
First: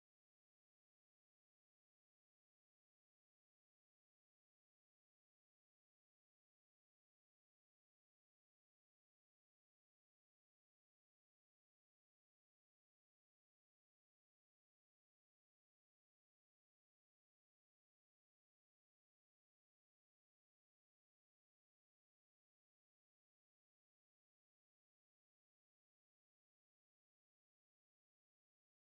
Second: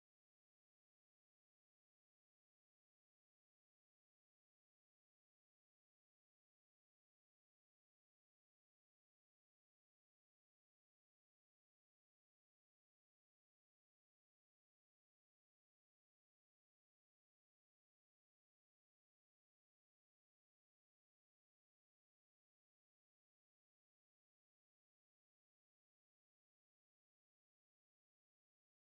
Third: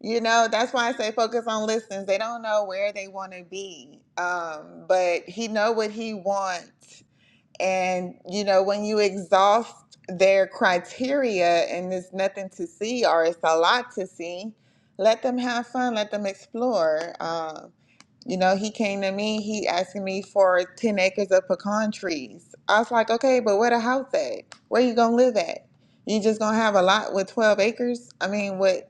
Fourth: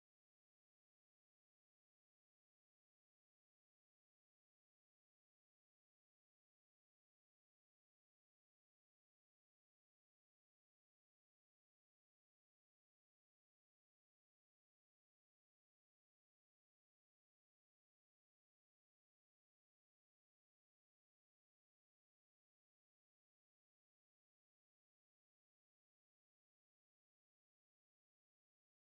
A: You know, that's why I say focus on listings. They don't know where they want to be. Um, but he know what he wants And, you know, when you exhaust their criteria and there's nothing to see or it's a lot to see, let them have fun, let them explore. Um, you know, he came to me, he asking me for 10 acres of pecan trees. I was like, okay, but where the house at? Where you gonna live at? You just gonna have a lot with 12 acres? I mean, with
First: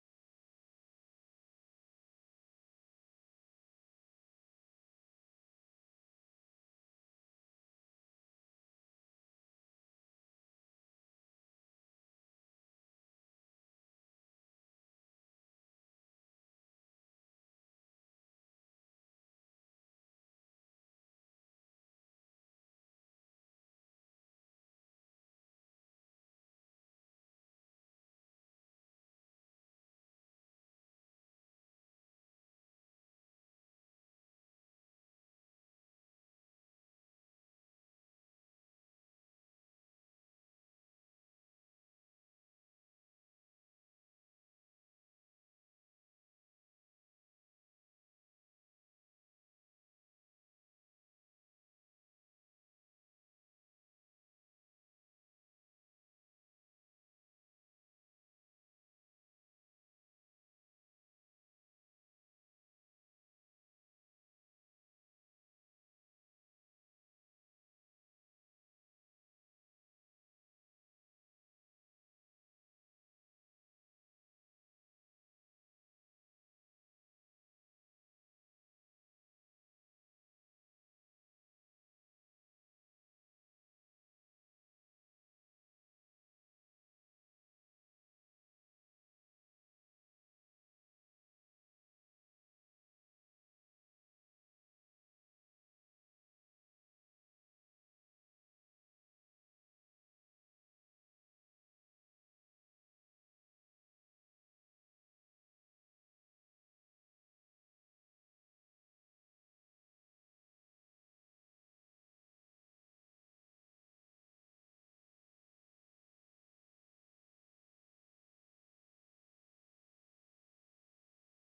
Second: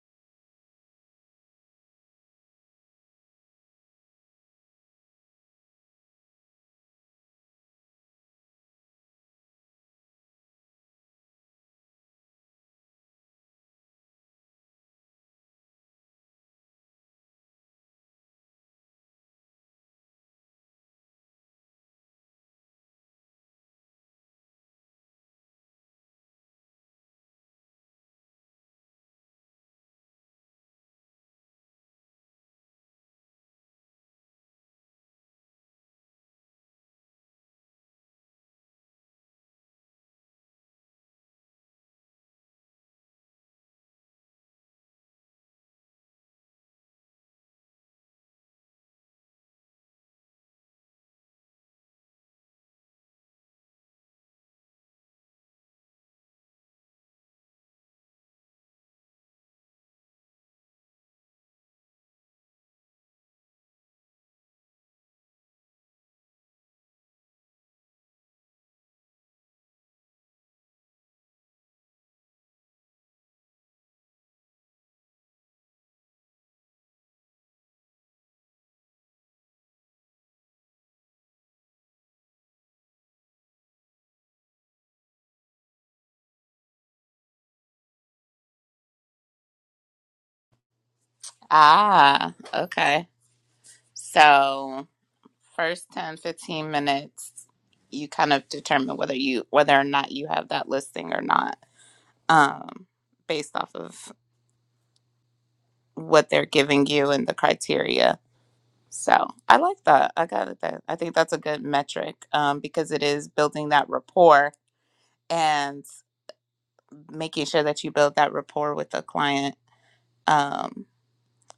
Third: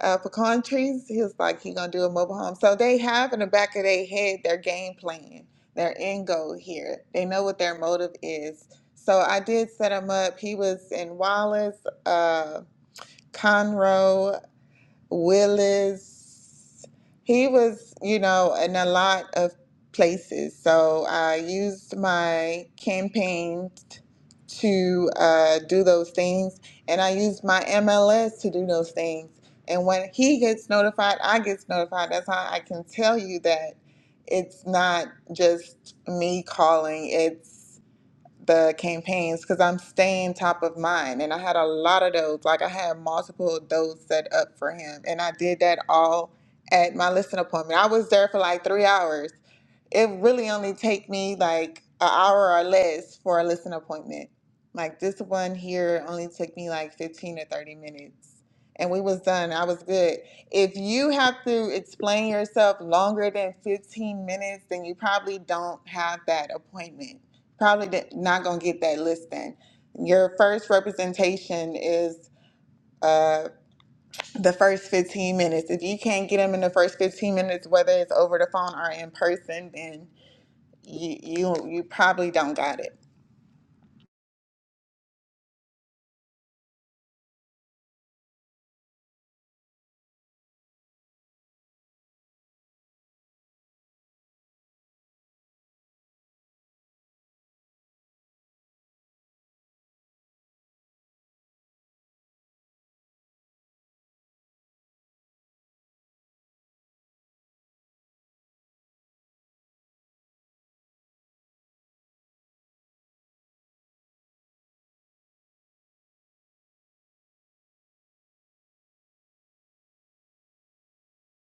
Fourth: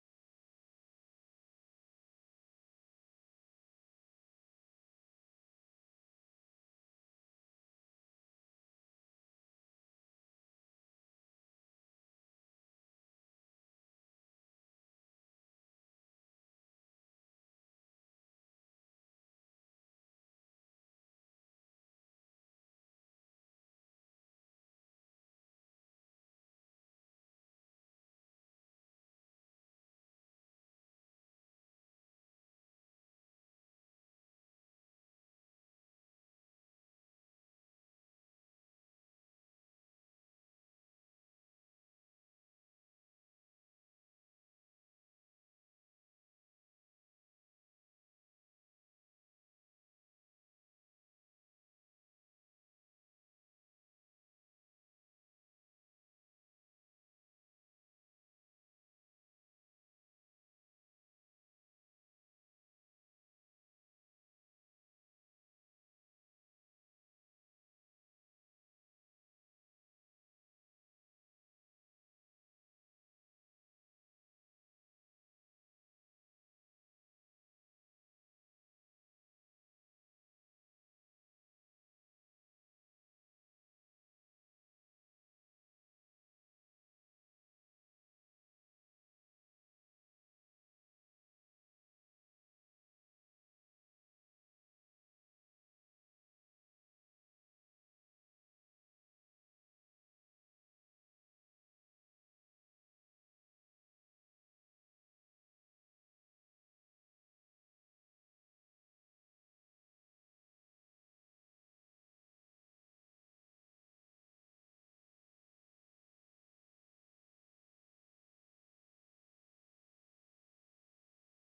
A: uh, pecan trees? He was like, he gonna do a mobile home. So they have in the back of their head their game plan, their end goal here. They know what their motive is. So I did set him up. He was in Wallace, uh, Conroe. Willis. He was, you know, in a lot of places. So I used my campaign to uh, do those things, and I used my MLS to do those things. And when he gets notified, I gets notified. That's how I can tell you that it's not just me calling. It's the campaigns because I'm staying top of mind. And I had a lot of those. Like I had multiple of those set up for him. And I did that all at my listening appointment. I was there for like three hours it really only take me like an hour or less for a listen appointment. Like this one here only took me like 15 or 30 minutes and we was done. I was good. If you have to explain yourself longer than 15 minutes, then you probably don't have that appointment. Probably di- not going to get that listing. Your first representation is uh, the first 15 minutes. If you can't get them in the first 15 minutes, whether it's over the phone or in person, then you you you probably don't got it.
B: ah, okay. So first 10 15 minutes, you kind of determine whether you, whether or not you have that listing or not, um, based off of what they're giving you and the criteria So I like that. I got it. that. I think that's a good metric um, because it is building that rapport and making sure that you build that rapport with the client um,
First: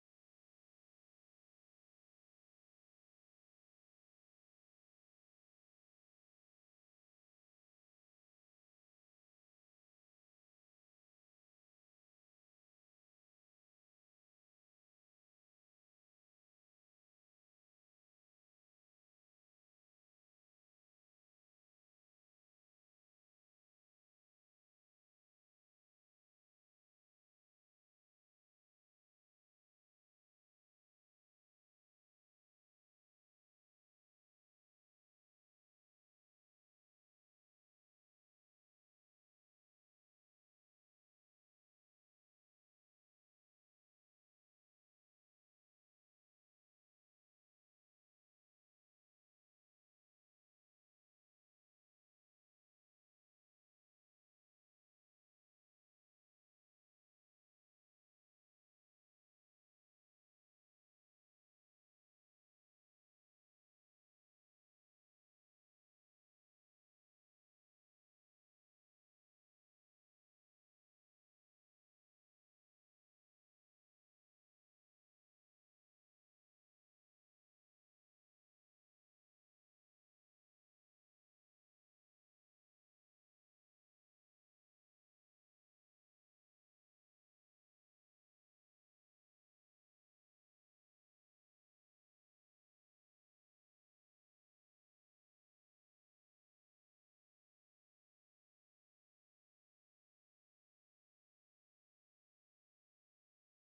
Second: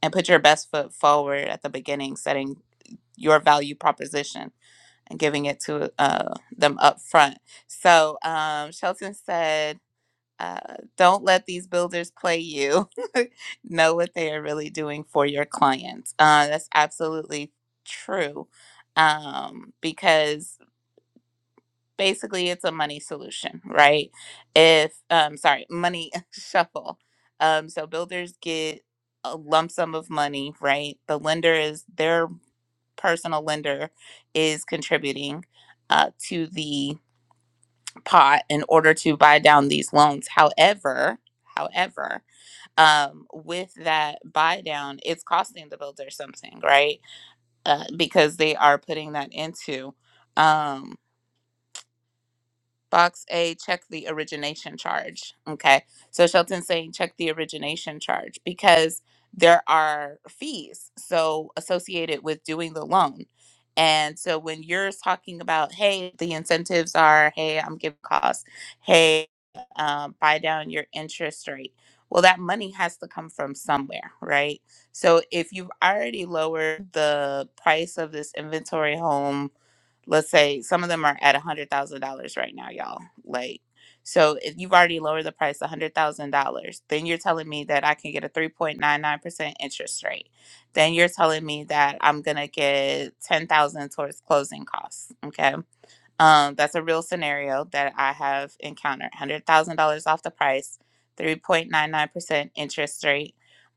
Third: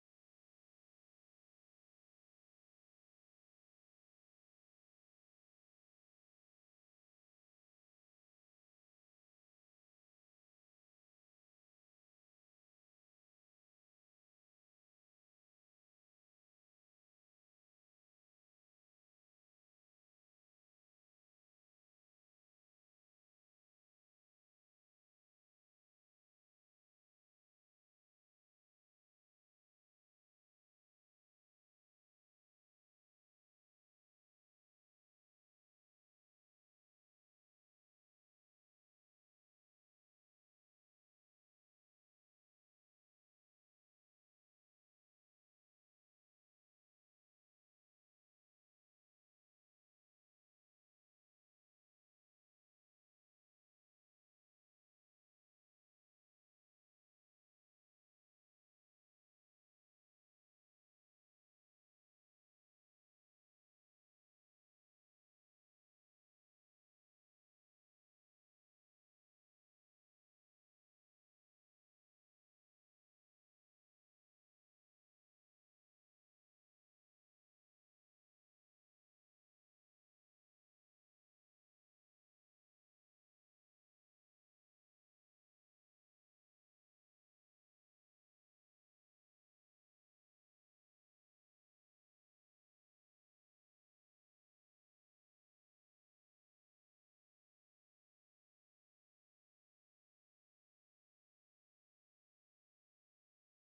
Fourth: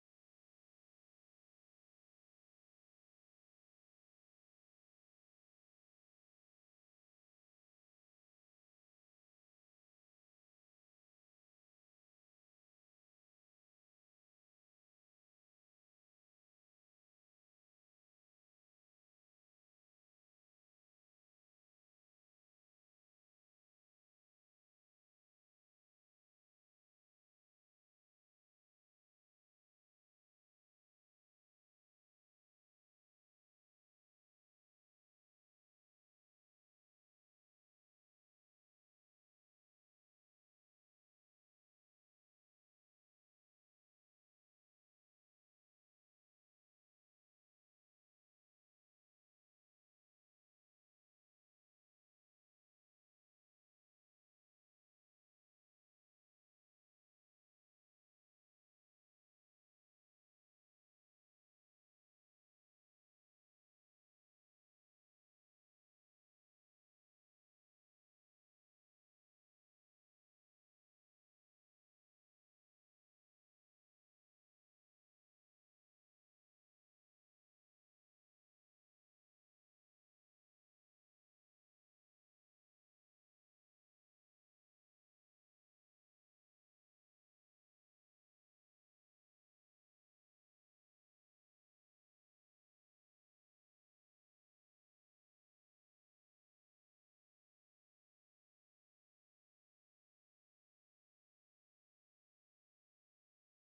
B: and put your best foot forward at the beginning, setting your value proposition and giving it to uh, them up front. So um, Shelton said, uh, don't let these builders play you. know what they are really doing for your clients. Uh, that's absolutely true um, because basically it's a money solution, right? If, um, sorry, money shuffle. Um, so builders get a lump sum of money, right? The lender is their personal lender is contributing uh, to the pot in order to buy down these loans. However, however, um, with that buy down, it's costing the builder something, right? Uh, because they are putting that into. Um, Box A, check the origination charge. Okay. So Shelton's saying check the origination charge because there are fees so associated with doing the loan. And so when you're talking about, hey, the incentives are, hey, I'm giving costs, hey, um, buy down your interest rate. Well, that money has to come from somewhere, right? So if you've already lowered the price of this inventory home let's say some of them are at a hundred thousand dollars right now, y'all. Like, so if you've already lowered the price a hundred thousand dollars, then you're telling me that I can get a three point nine nine percent interest rate. Then you're telling me that I'm gonna get ten thousand towards closing costs. Okay, um, that's a real scenario that I have encountered. Hundred thousand dollars off the price, three point nine nine percent interest rate.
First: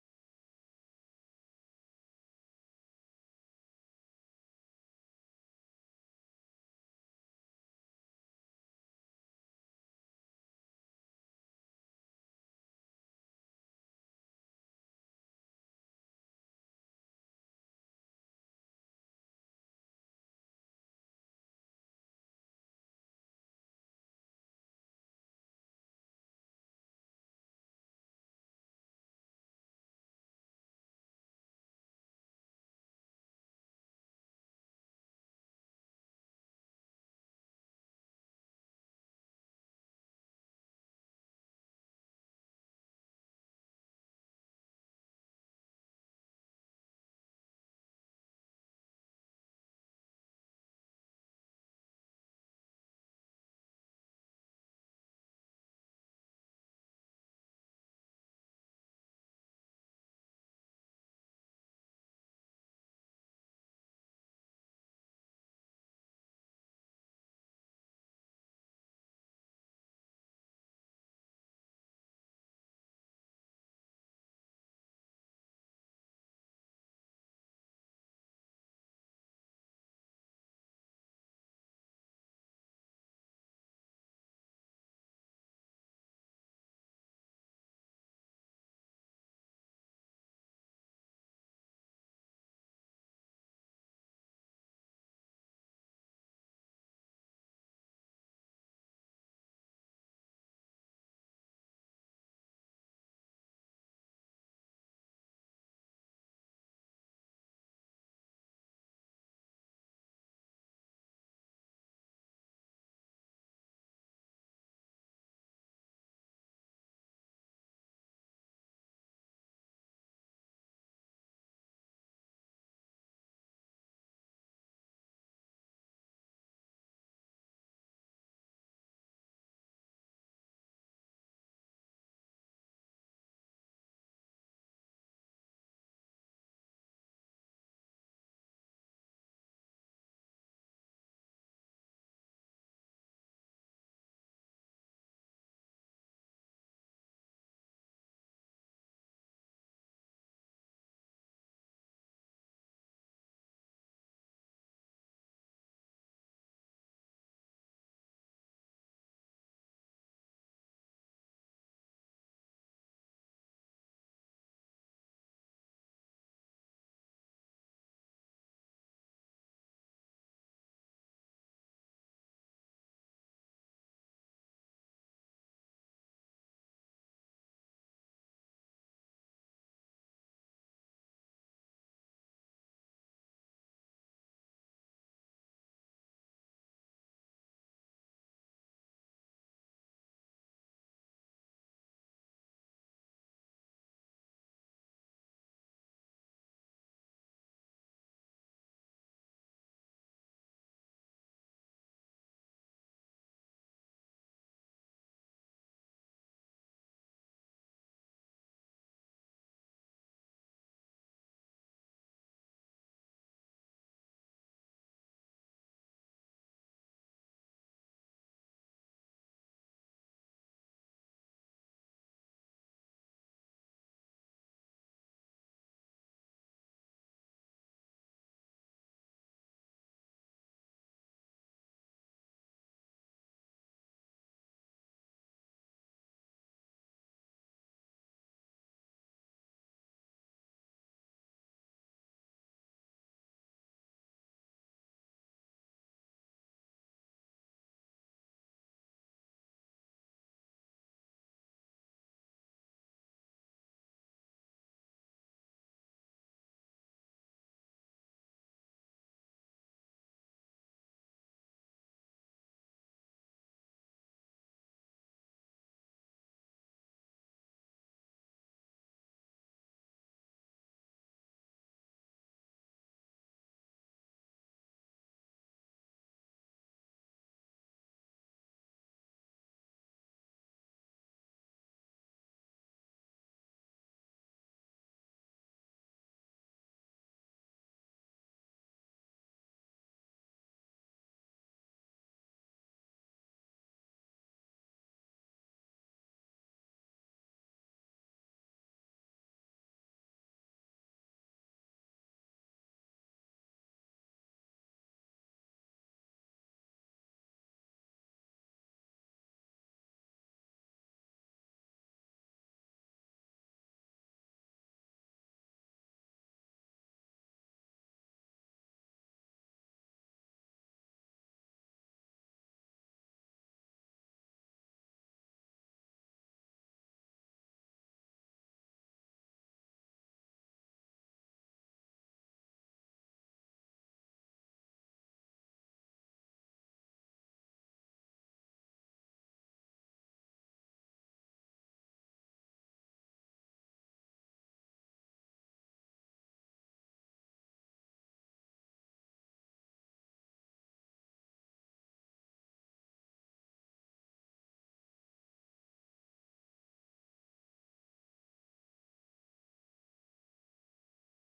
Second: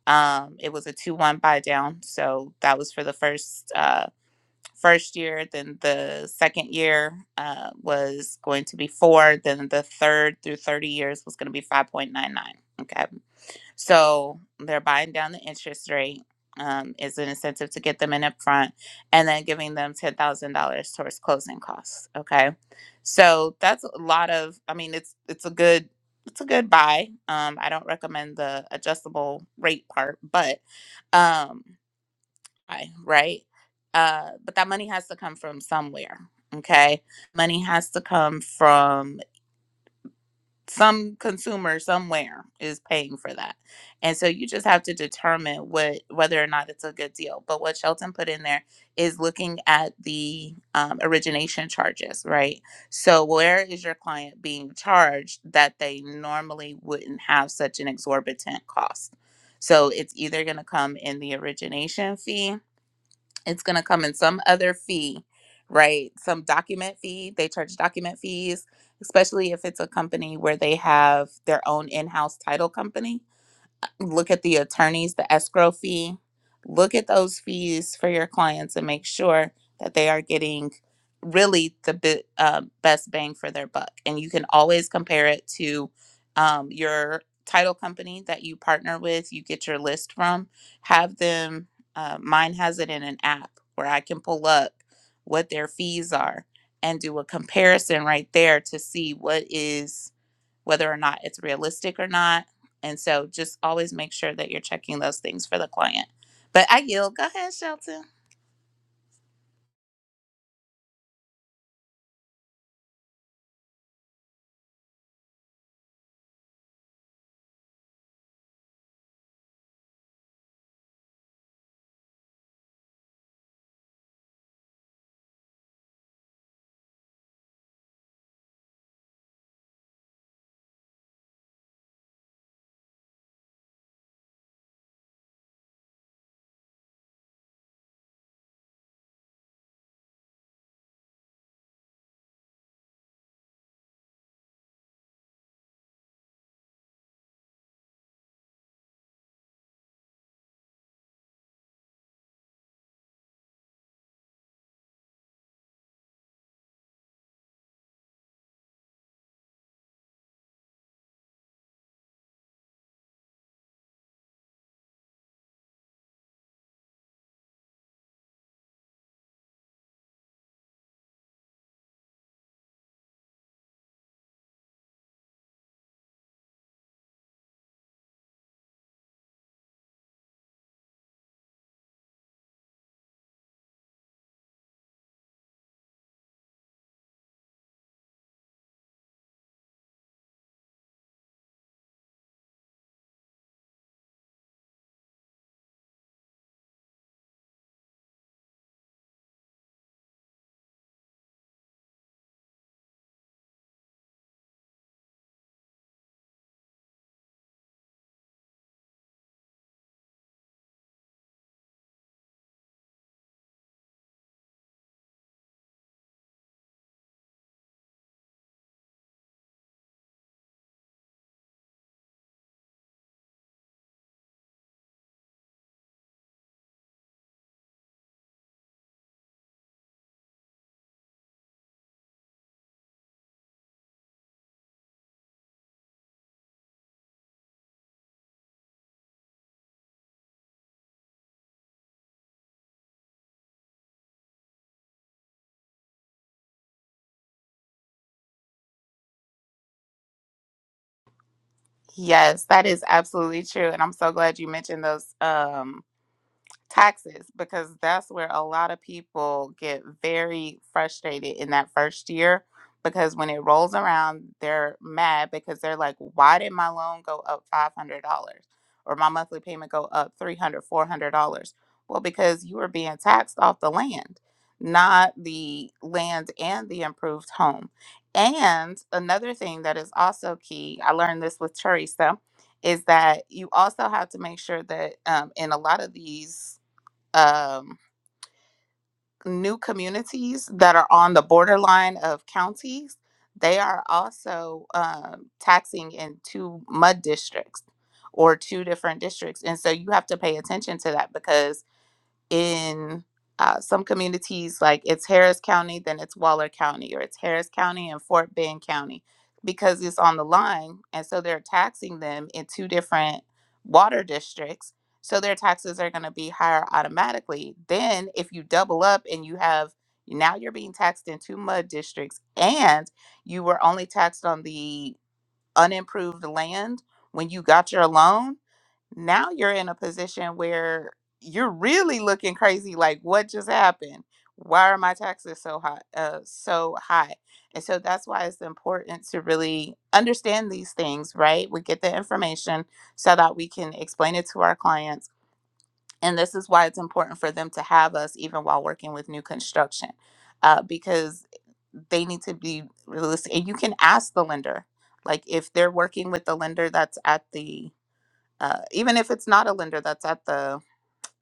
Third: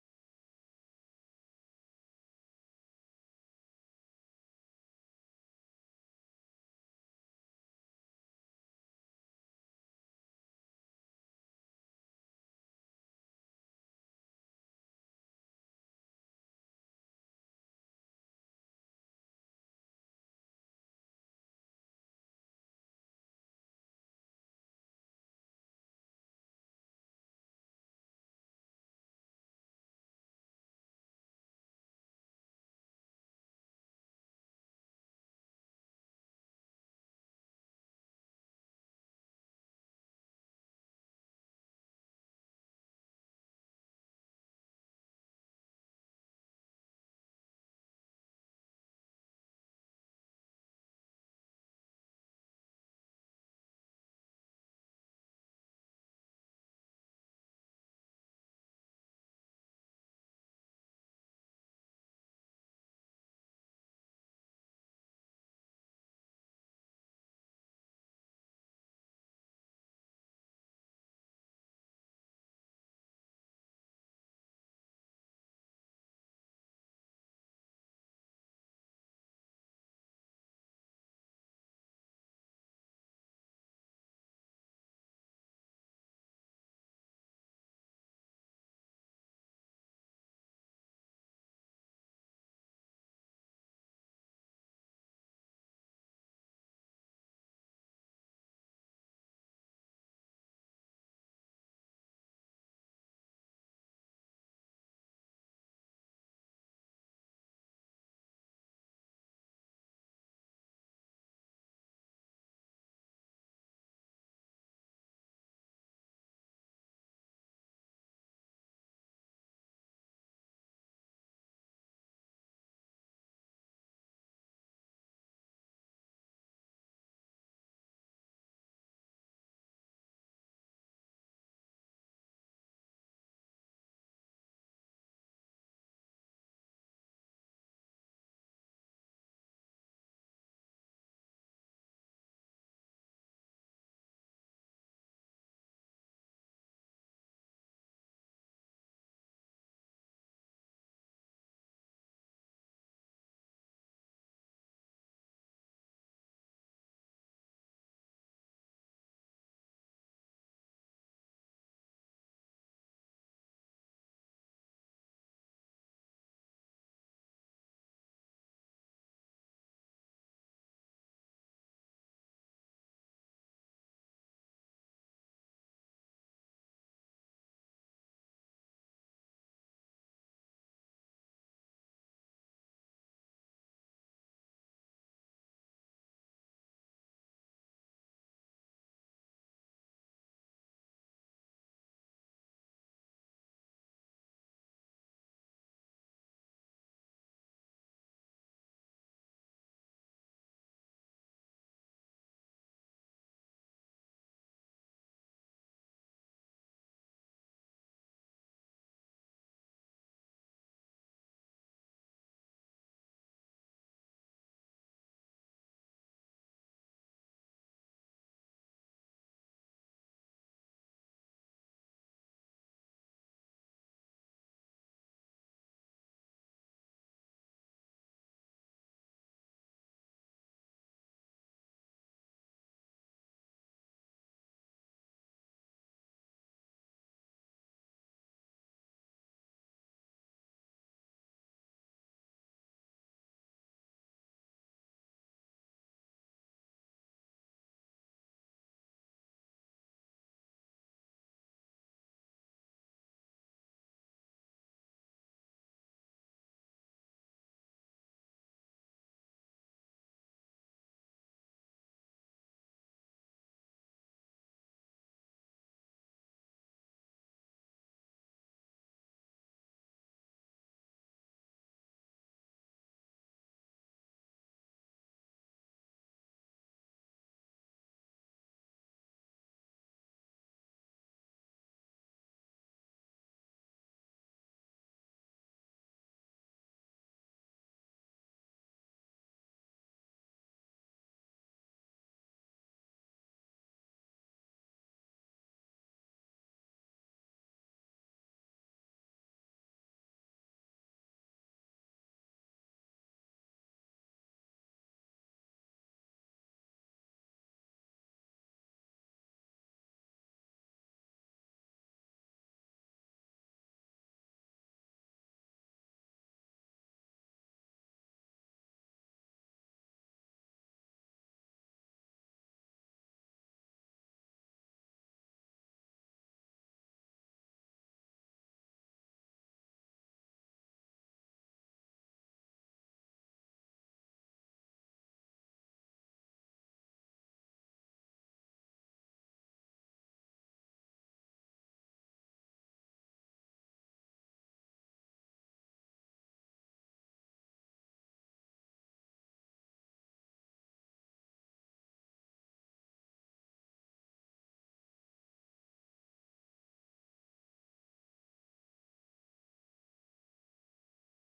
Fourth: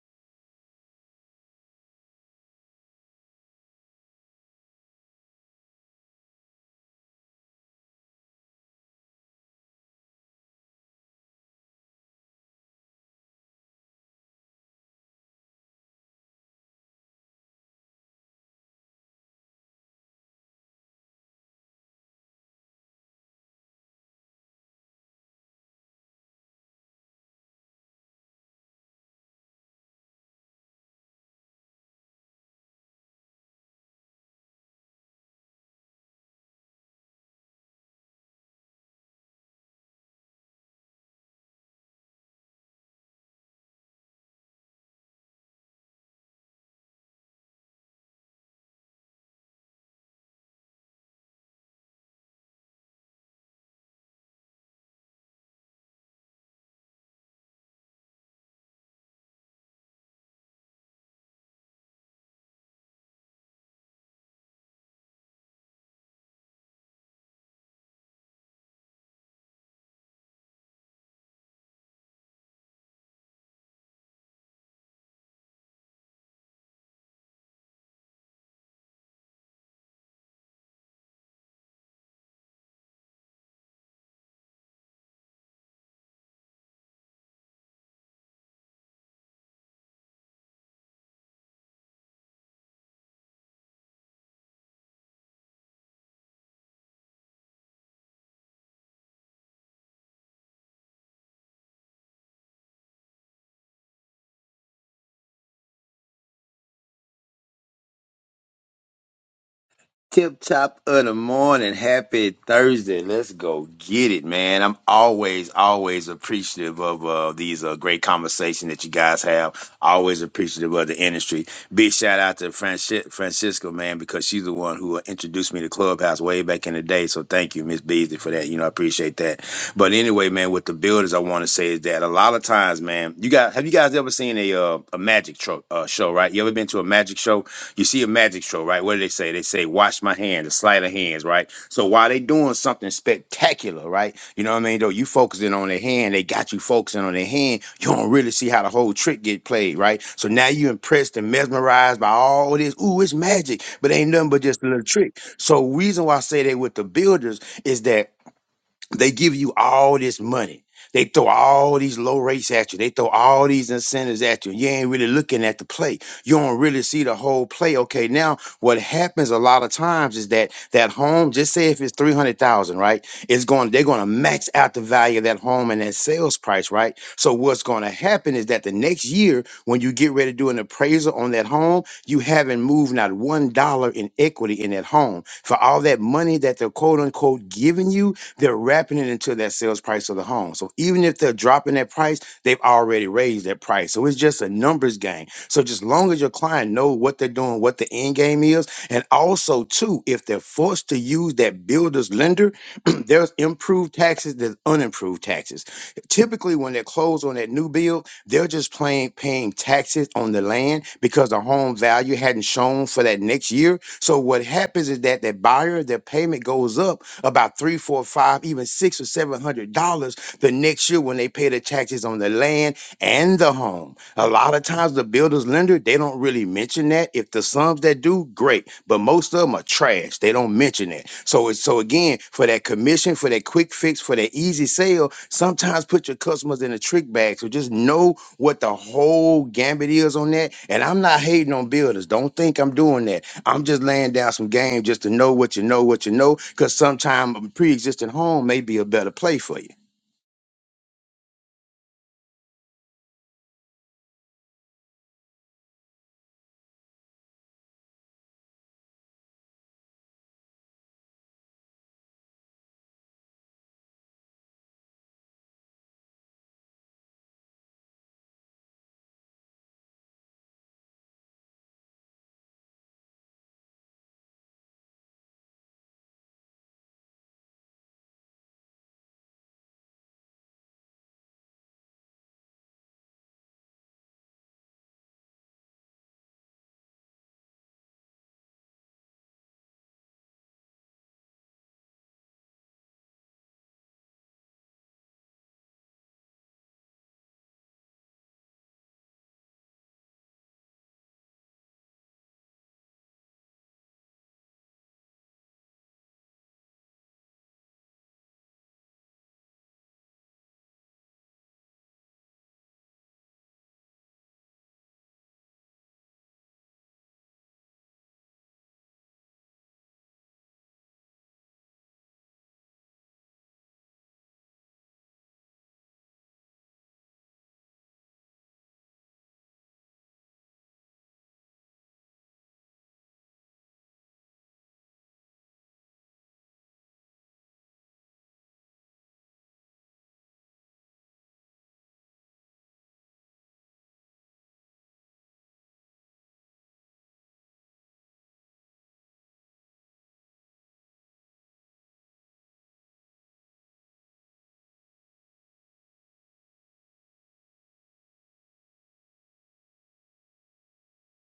B: Um, it was a two one buy down, so that was for the first. uh first year, then the second year uh, was going to be four, then the third through 30 years was going to be 5.99. Okay. So they're buying down the interest rate um, is an incentive to get them in up front and then giving them $10,000 towards closing costs. Okay. So that's a lot of, I mean, it's, it's a good, it's a good buy. Um, I don't recommend the adjustable rate part, but, um, I, right? Uh, but that money has to come from somewhere. Okay. Money has to come from some consumer somewhere is paying for that. And so you just have to determine what whether or not it's a good deal. But what Shelton put in there is looking at the um, origination charges, right? So where is your client being charged that they normally wouldn't have such an exorbitant cost? So it's either going to come in the origination fee it's going to come in some other fee, right? Some document fee. They charge document fees, especially if it's a company where they have their own in house title company look at the attorneys, the escrow fee, look at those fees for your clients and make sure that they are getting really the bi- uh, best bang for their buck. And you can always compare it to um, your title company that you partner with, you get your list from, have them, uh, mine has it in an app where I can pull up what their fees are and do a comparison right there to see what is whether or not it's realistic or not. And so just always make sure that you're checking those things for the client. But I yield. Go ahead, Shelton.
C: Tip top of the morning. Happy Thursday. Let's go get it, man. I'm always, always appreciative of uh, these uh, great conversations that you guys have. Always appreciative of the industry. Big shout out to Franci- Francisco, man, because she's the one who uh, introduced me to Clubhouse way back in the day. So thank you, Miss Beasley, for that. You know, I appreciate that. But anyway, man, with the builders, I want to say is that a lot of times, man, you guys, have you guys ever seen a uh, a magic tro- uh, show, right? You ever been to a magic show? You see a magic show, right? What do they say? They say, wash my hands, a sleight of hands, right? So while they doing something spectacular, right? You know what I mean? Though you focusing on their hand, they got you focusing on their hand. You don't really see how the whole trick get played, right? So now you impressed and mesmerized by all this. Ooh, it's magic, but ain't nothing but just a little trick. So reason why I say that with the builders is that they give you all this money. They throw all these low rates at you. They throw all these incentives at you. You ain't really looking at the play. You don't really see the whole play. Okay, now what happens a lot of times is that that home, just say if it's three hundred thousand, right? It's going. They're going to max out the value of that home and that sales price, right? So what's going to happen is that the next year, when you get ready to do an appraisal on that home, you haven't moved not one dollar in equity in that home for all that money that they're quote unquote giving you they're wrapping it into that sales price of the home. So even if they're dropping that price, they've already raised that price. So it's just a numbers game. So just long as your client know what they're doing, what the end game is, and also too, if they're forced to use that builder's lender, there's improved taxes, there's unimproved taxes. Typically, when they close on that new bill, they're just playing paying taxes on the land because the home value hadn't shown for that next year. So what happens is that that buyer, their payment goes up about three, four, five, even six or seven hundred dollars the next year when they pay the taxes on the land and the home. A lot of times the builder's lender, they don't really mention that. If the sums that do, great. But most of them are trash. They don't mention that. So it's so again, for that commission, for that quick fix, for that easy sale, sometimes put your customers in a trick bag. So just know what the whole gambit is on that. And I'm not hating on builders. Don't think I'm doing that. I'm just laying down some game just to know what you know, what you know, because sometimes a pre existing home may be a better play for you.
B: Yes, that is absolutely true. And I'm so glad you mentioned those um, taxes because that's where a lot of people get very frustrated in that first year because when it rolls around they're mad because they're like why did my loan go up $500 or my monthly payment go up three hundred, four hundred dollars dollars well because you were being taxed off the land not the land and the improved home and another thing that is also key i learned this with teresa is that you also have to make sure that um, in a lot of these um, new communities that are on the borderline of counties, they are also um, taxing in two mud districts or two different districts. And so you have to pay attention to that because in uh, some communities, like it's Harris County, then it's Waller County, or it's Harris County and Fort Bend County, because it's on the line. And so they're taxing them in two different water districts. So their taxes are going to be higher automatically. Then, if you double up and you have now you're being taxed in two mud districts, and you were only taxed on the unimproved land when you got your loan now you're in a position where you're really looking crazy like what just happened why are my taxes so high uh, so high and so that's why it's important to really understand these things right we get the information so that we can explain it to our clients and this is why it's important for them to have us even while working with new construction uh, because they need to be realistic and you can ask the lender like if they're working with the lender that's at the uh, even if it's not a lender that's at the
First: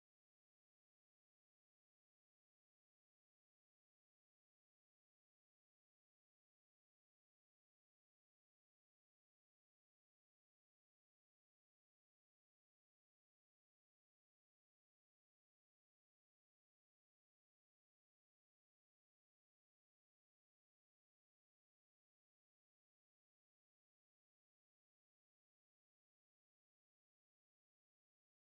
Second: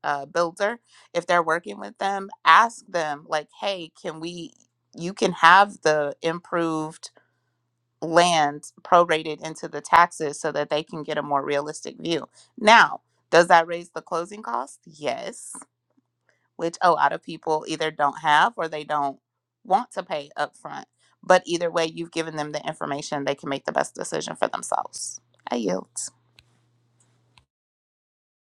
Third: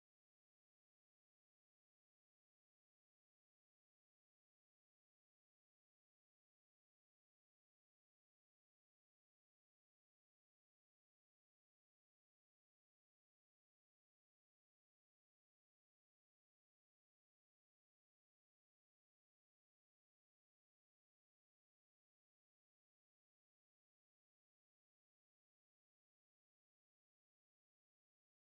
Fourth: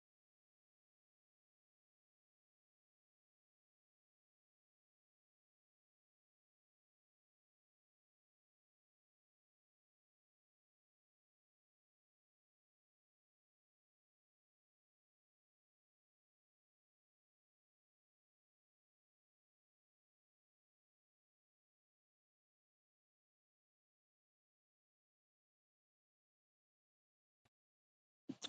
B: uh, builder, if they're working with them, ask them like, "Hey, can we? You can have the improved land prorated into the taxes so that they can get a more realistic view." Now, does that raise the closing cost? Yes, which a lot of people either don't have or they don't want to pay upfront. But either way, you've given them the information; they can make the best decision for themselves. I yield.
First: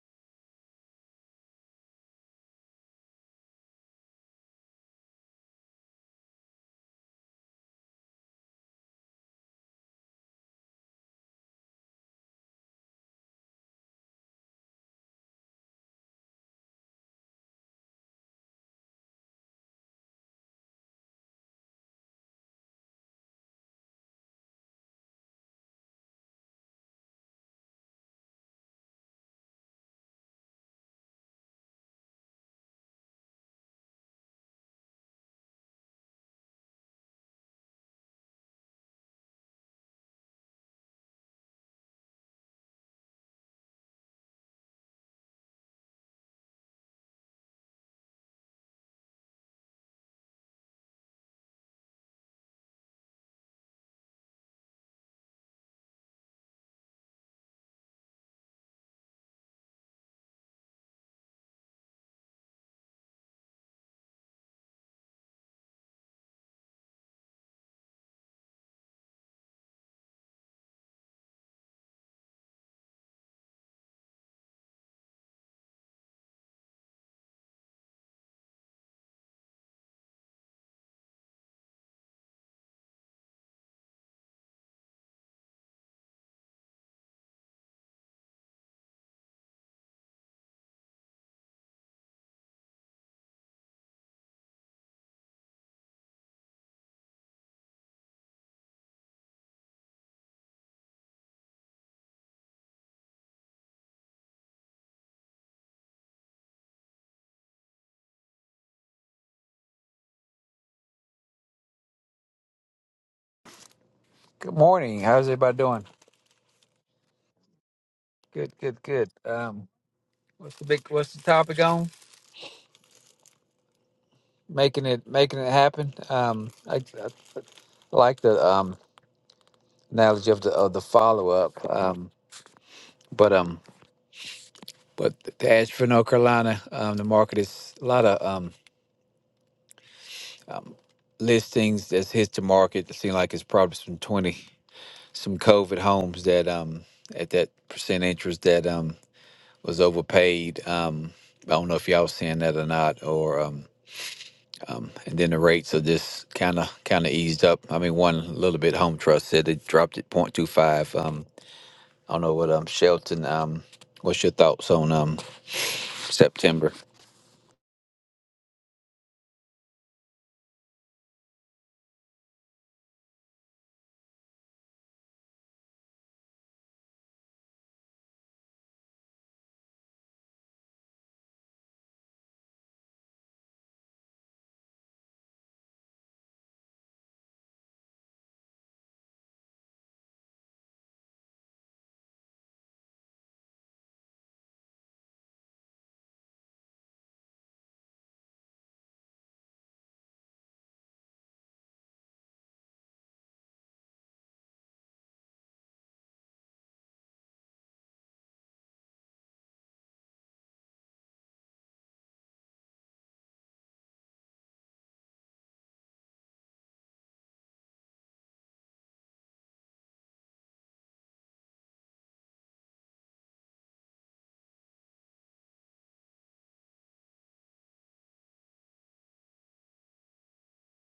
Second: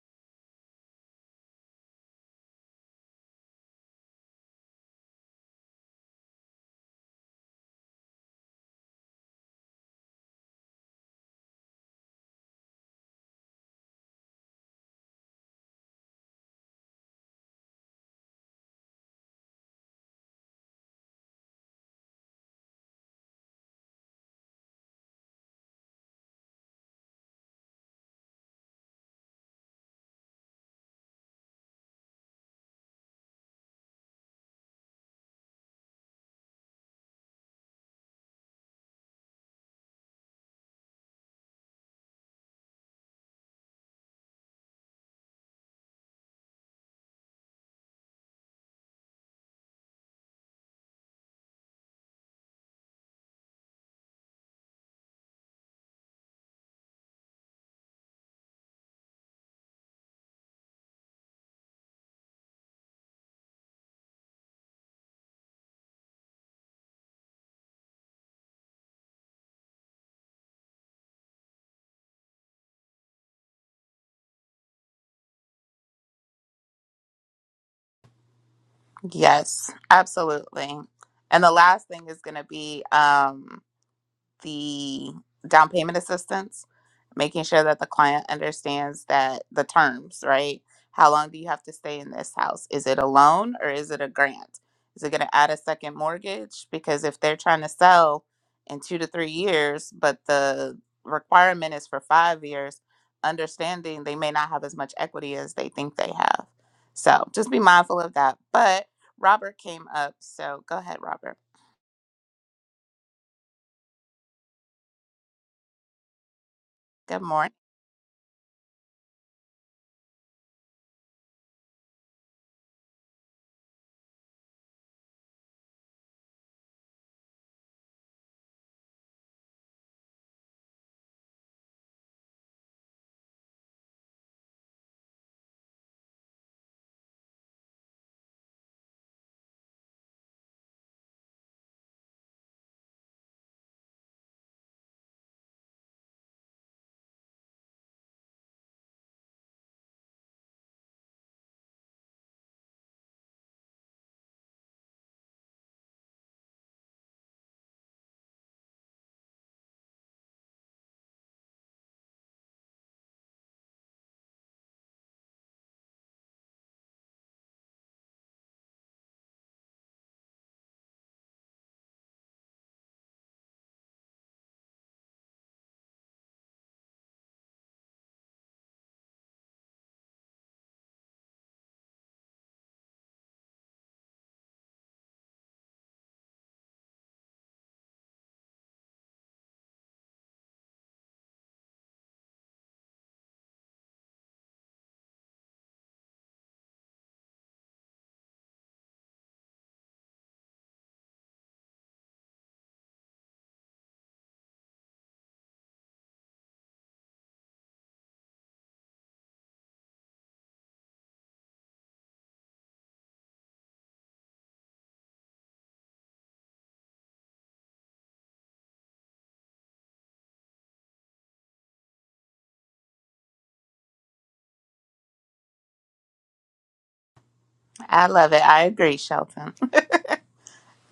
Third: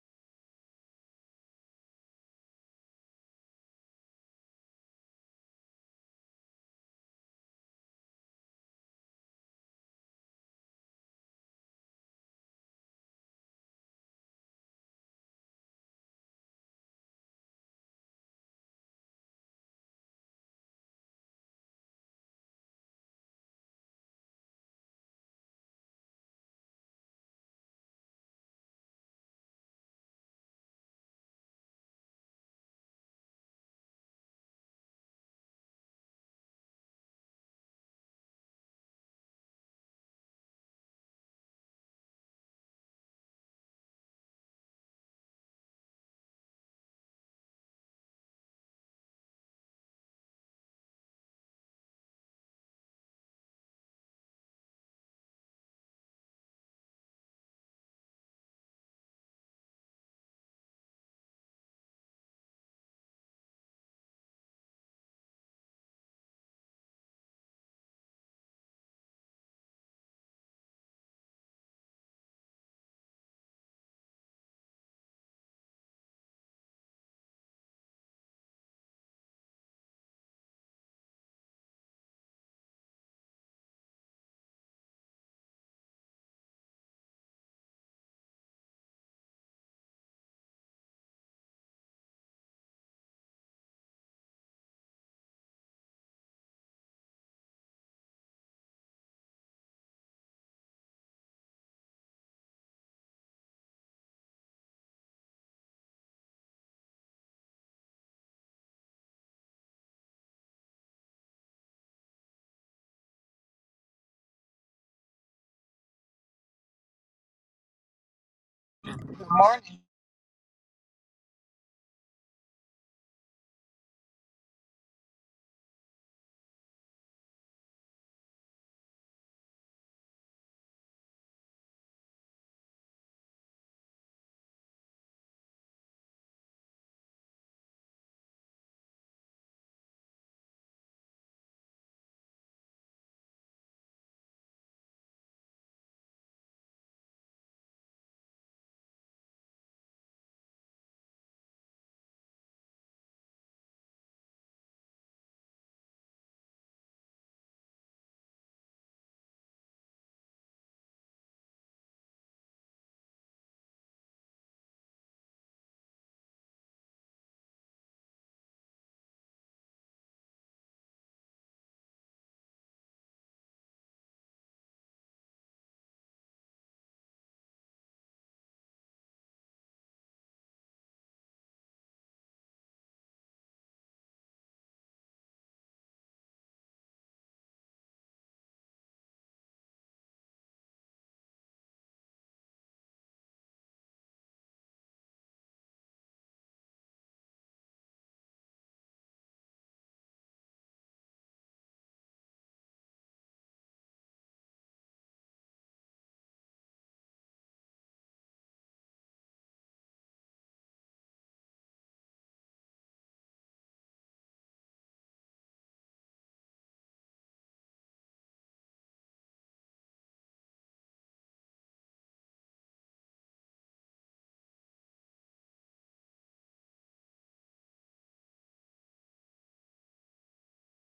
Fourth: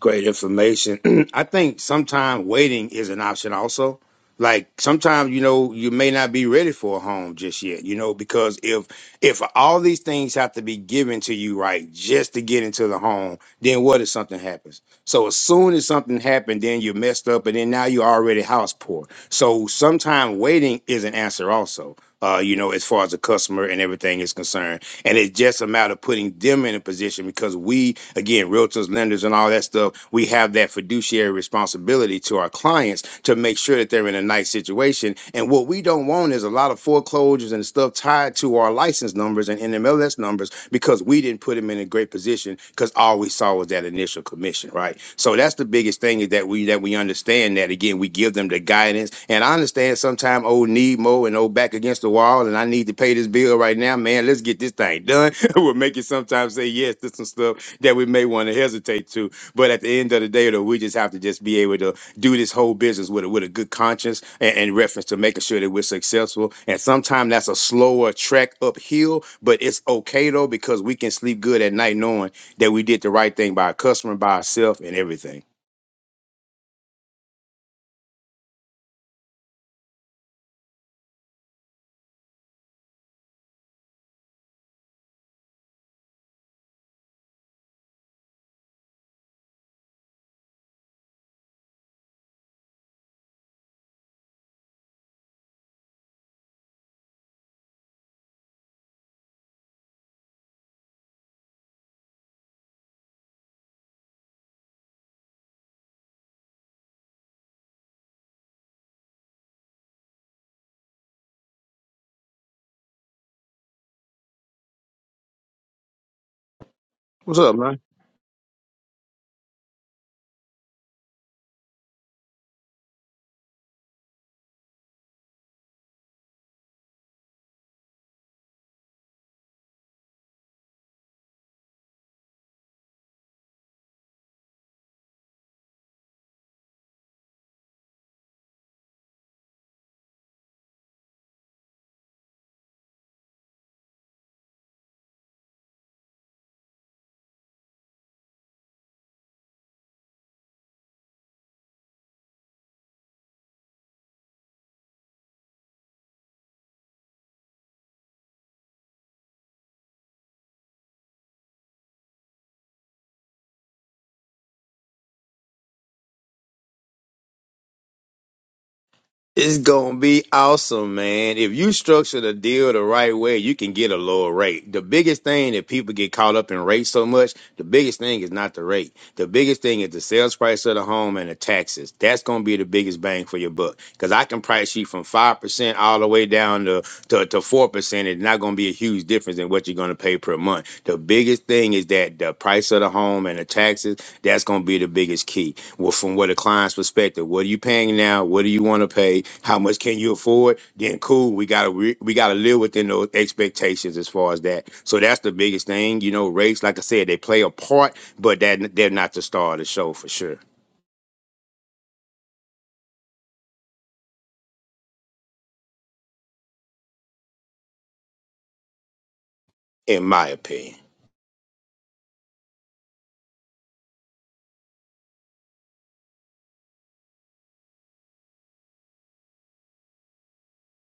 C: Great information. I think sometimes waiting is an option also. Like sometimes you know you may not be ready for a home just yet, you know, because if if all these things have to be given to you right just to get into the home, then what if something happens? So as soon as something happened, then you're messed up, and then now you're already house poor. So sometimes waiting is an answer also, uh, you know, as far as the customer and everything is concerned. And it's just a matter of putting them in a position because we, again, realtors, lenders, and all that stuff, we have that fiduciary responsibility to our clients to make sure that they're in a nice situation. And what we don't want is a lot of foreclosures and stuff tied to our license numbers and NMLS numbers because we didn't didn't put him in a great position because all we saw was that initial commission, right? So that's the biggest thing is that we that we understand that again we give them the guidance, and I understand sometimes old need more and old back against the wall, and I need to pay this bill right now, man. Let's get this thing done. we'll make it sometimes say yes to some stuff that we may want to hesitate to, but at the end of the day, though, we just have to just be able to do this whole business with a, with a good conscience and, and reference to making sure that we're successful. And sometimes that's a slower trek uphill, but it's okay though because we can sleep good at night knowing that we did the right thing by our customer, by ourselves, and everything.
B: Yes, absolutely. And the last thing is going to be um, the down payment assistance, making sure that the client understands that the terms, right? How long do you have to stay in this house? Is it a loan or is it a grant? Is it going to add a second mortgage? Because if they're trying to sell in two to three years, but the requirement is for five years, understanding they may not have as much equity as they think they have. So just be mindful of that. But Robert came up. So go ahead, Robert.
D: Good morning. How's everybody doing?
B: Good
C: What's
B: morning.
C: up, man?
D: Good, good, good. Um, what's the big? What's the topic on? Making it, making it happen. Um, I, I like the um analogy of the of the follow up. Um, but um, but to Asheville, North Carolina, um, the market is a lot of um listings that's hit to market. It seems like it's probably some twenty some COVID homes that um at that percent interest that um was overpaid. Um, I don't know if y'all seeing that or not, or um Um, and then the rates are just kind of kind of eased up. I mean, one little bit. Home Trust said they dropped it 0.25. Um, I don't know what um Shelton. Um, what's your thoughts on um September?
C: It's gonna be awesome, man. If you structure the deal the right way, you can get a lower rate. The biggest thing that people get caught up in rate so much, the biggest thing is not the rate. The biggest thing is the sales price of the home and the taxes. That's gonna be the biggest bang for your buck. Cause I can price you from five percent all the way down to to, to 4%, it's not going to be a huge difference in what you're going to pay per month. The biggest thing is that the price of the home and the taxes, that's going to be the biggest key. Well, from what a client's perspective, what are you paying now? What do you want to pay? How much can you afford? Then cool, we got to re- we got to live within those expectations as far as that. So that's the biggest thing. You know, rates, like I said, they play a part, but that they're not the star of the show for sure, in my opinion.
B: I love it. I agree, Shelton.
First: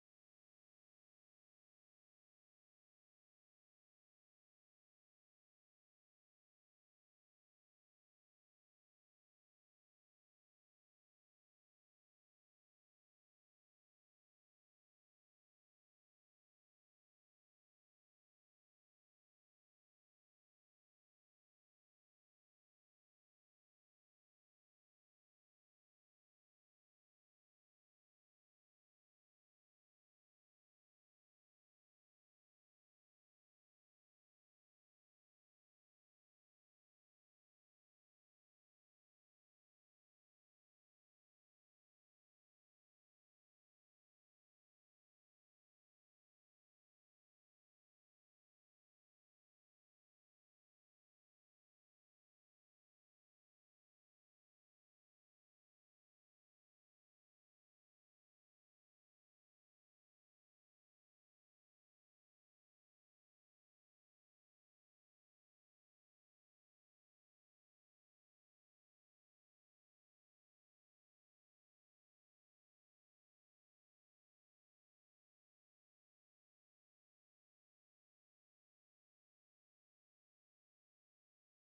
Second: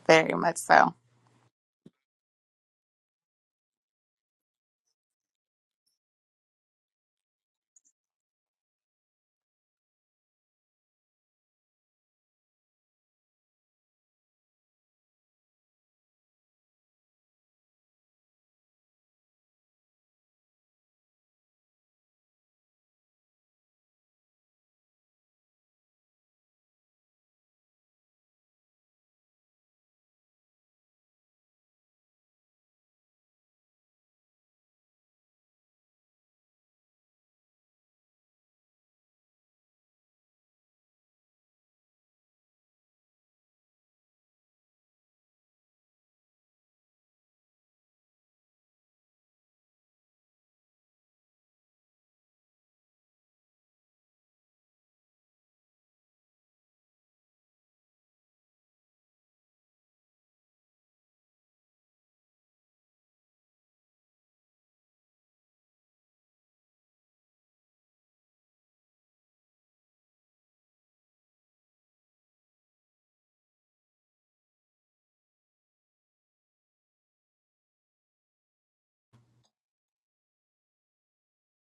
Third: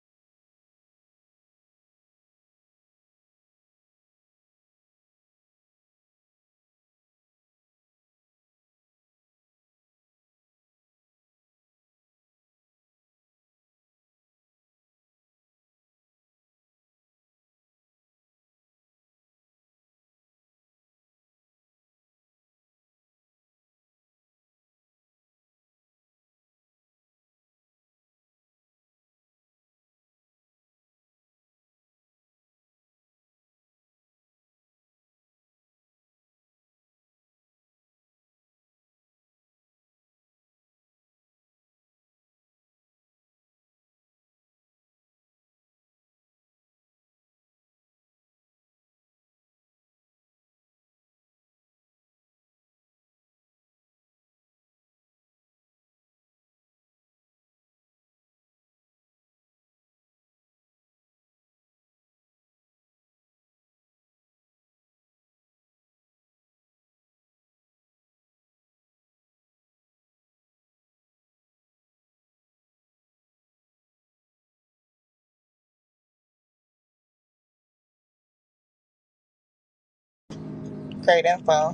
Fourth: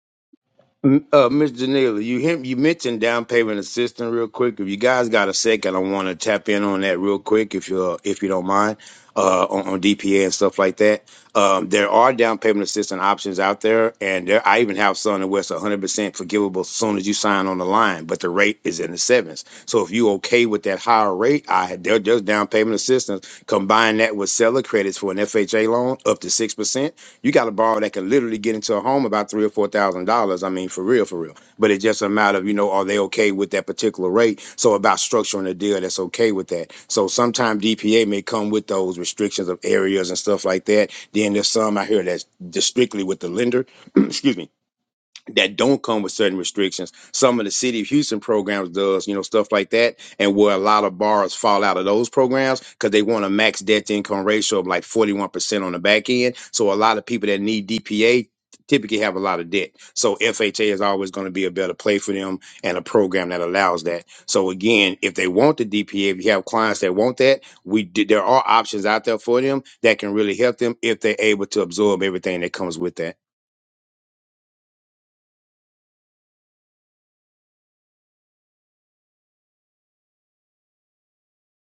B: Very much so.
C: M- Uh, Ms. Janela, you him you mentioned down payment assistance real quick. If you guys got a second, I want to tap in on that real quick, if you uh, if you don't mind, uh, on, on DPA and stuff like that. Um, there are down payment assistance options out there, and there I even have some where it's 100 percent forgivable as soon as you sign on the line, but the rate is in the sevens. So if you okay with that higher rate, I there, there's down payment assistance. Combine that with seller credits for an FHA loan up to six percent you got a borrower that can literally get into a home about three or four thousand dollars. I mean, for real, for real. But it's just a matter of you know, are they okay with that particular rate? So about structuring a deal that's okay with that. So sometimes DPA may come with those restrictions of areas and stuff like that. Then there's some I hear that's just strictly with the lender. excuse me that don't come with certain restrictions. Some of the city of Houston programs does, you know, stuff like that, and where a lot of bars fall out of those programs because they want a max debt to income ratio of like forty one percent on the back end. So a lot of people that need DPA typically have a lot of debt. So FHA is always going to be a better play for them and a program that allows that. So again, if they want the DPA, if you have clients that want that, we d- there are options out there for them that can really help them if they're able to absorb everything that comes with that.
A: Great info.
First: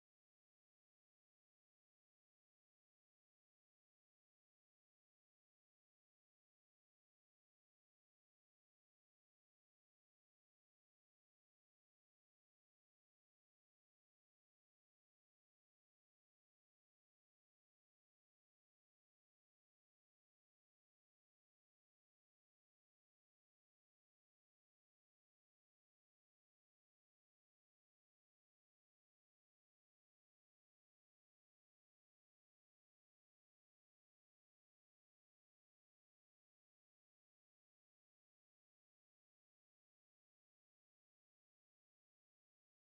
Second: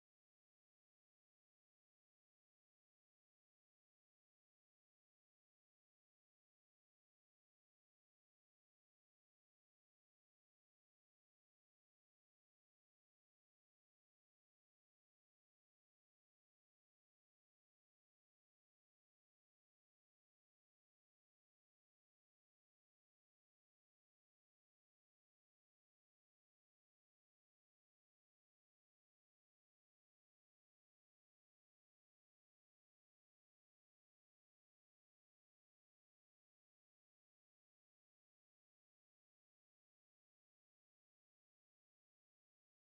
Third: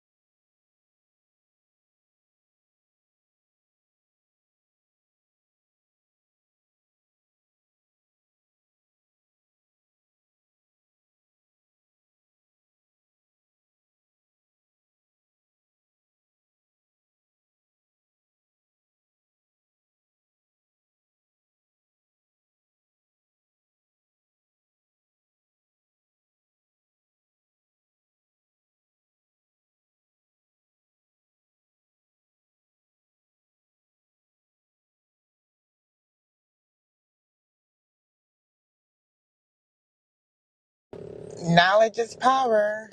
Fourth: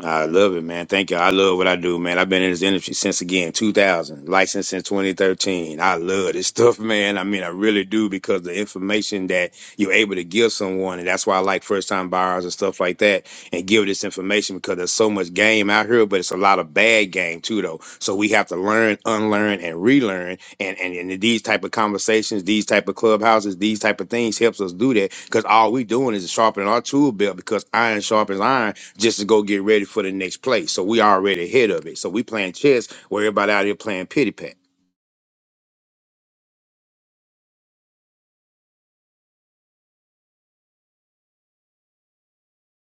C: I love it, man. Thank you. I love what I do, man. I've been in this industry since again 2000, licensed since 2013. I love this stuff, man. I mean, I really do because the information that you're able to give someone, and that's why I like first time buyers and stuff like that, and give this information because there's so much game out here, but it's a lot of bad game too, though. So we have to learn, unlearn, and relearn. And and, and these type of conversations, these type of clubhouses, these type of things helps us do that because all we doing is sharpening our tool belt because iron sharpens iron just to go get ready for the next play. So we already ahead of it. So we playing chess where everybody out here playing pity pat.
A: Knowledge is power.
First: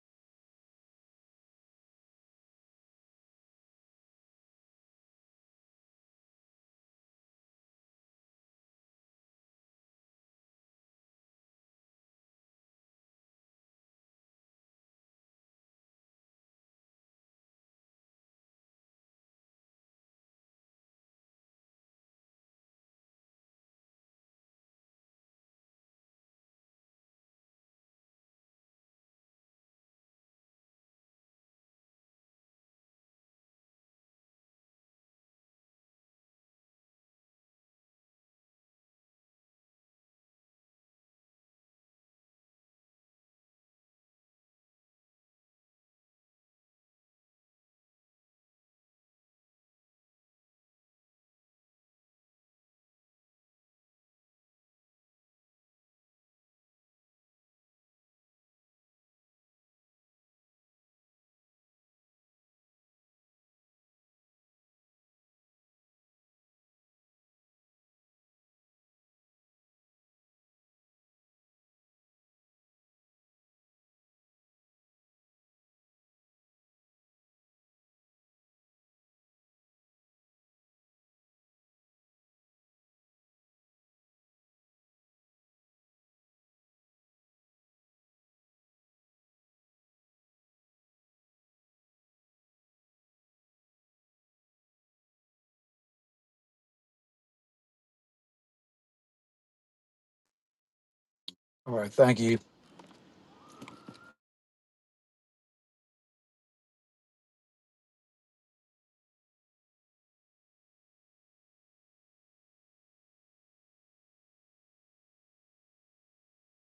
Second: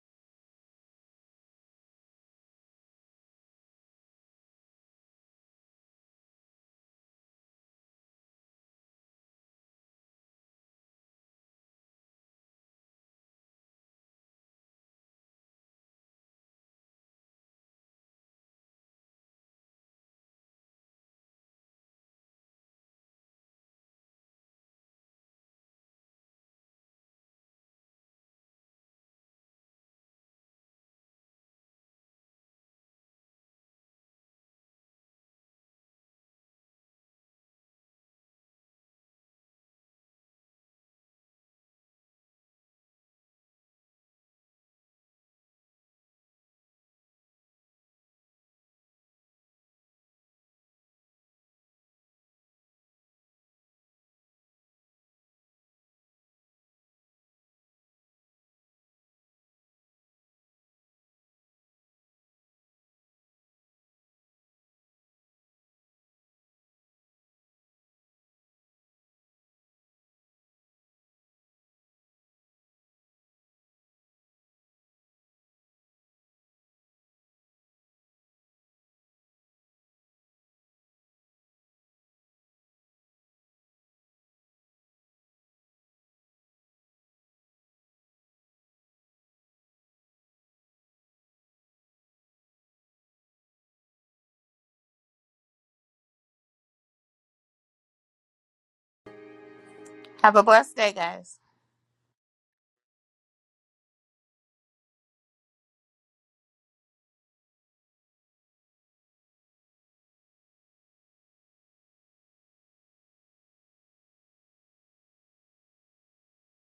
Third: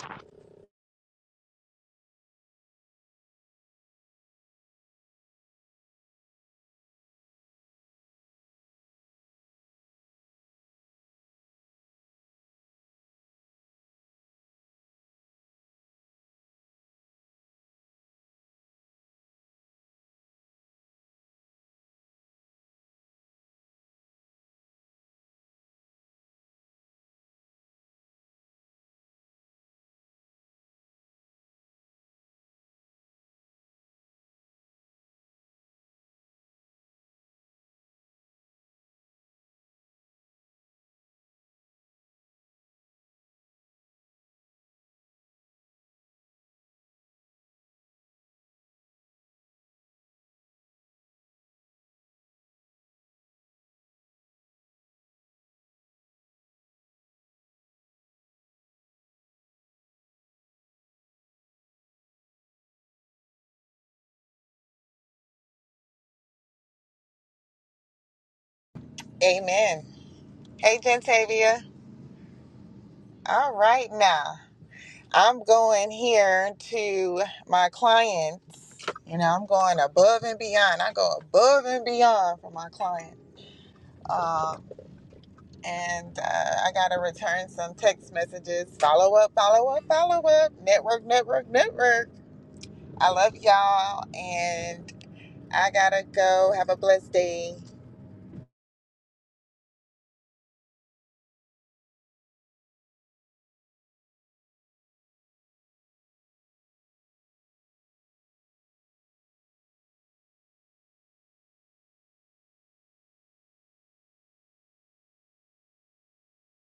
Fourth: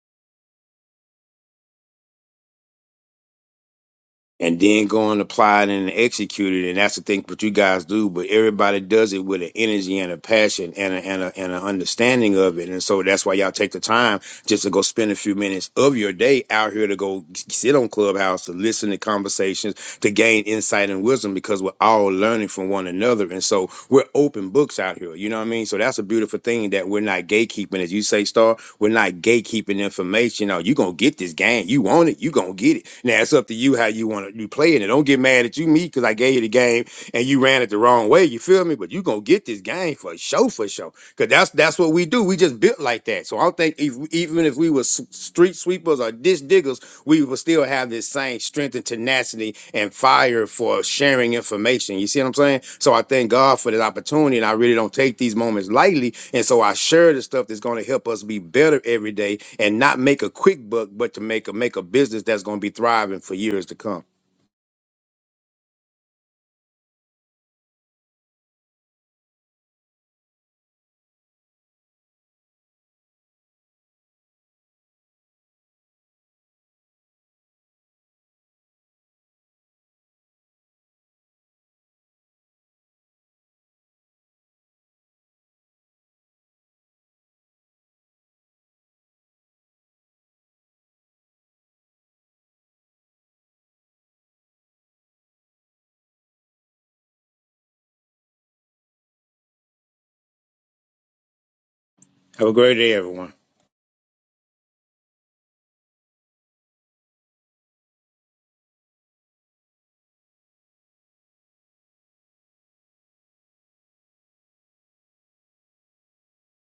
C: and then go and apply it and execute it. And that's the thing what you guys do. But everybody does it with an energy and a passion and a, and a, and an understanding of it. And so that's why y'all take the time just to go spend a few minutes of your day out here to go sit on Clubhouse to listen to conversations to gain insight and wisdom because we're all learning from one another. And so we're open books out here. You know what I mean? So that's a beautiful thing that we're not gatekeeping, as you say, Star we're not gatekeeping information. Oh, you gonna get this game. You want it, you gonna get it. Now it's up to you how you want to you play it. And don't get mad at you, me, because I gave you the game and you ran it the wrong way. You feel me? But you gonna get this game for show for show. Cause that's that's what we do. We just built like that. So I don't think if, even if we were s- street sweepers or ditch diggers, we will still have this same strength and tenacity and fire for sharing information. You see what I'm saying? So I thank God for that opportunity, and I really don't take these moments lightly. And so I share the stuff that's going to help us be better every day, and not make a quick buck, but to make a make a business that's going to be thriving for years to come.
A: Amen. Hey, Gentavia. All right, now I'm going here to my clients. You know, I'm going above and beyond. I go above and beyond for my client. Um, and uh, I got to return some text messages. Follow up, follow up, follow up. Network, network, network. I love y'all. And I got to go. Have a blessed day.
B: Have a blessed day, guys.
D: All right, thank you.
C: Have a great day, everyone.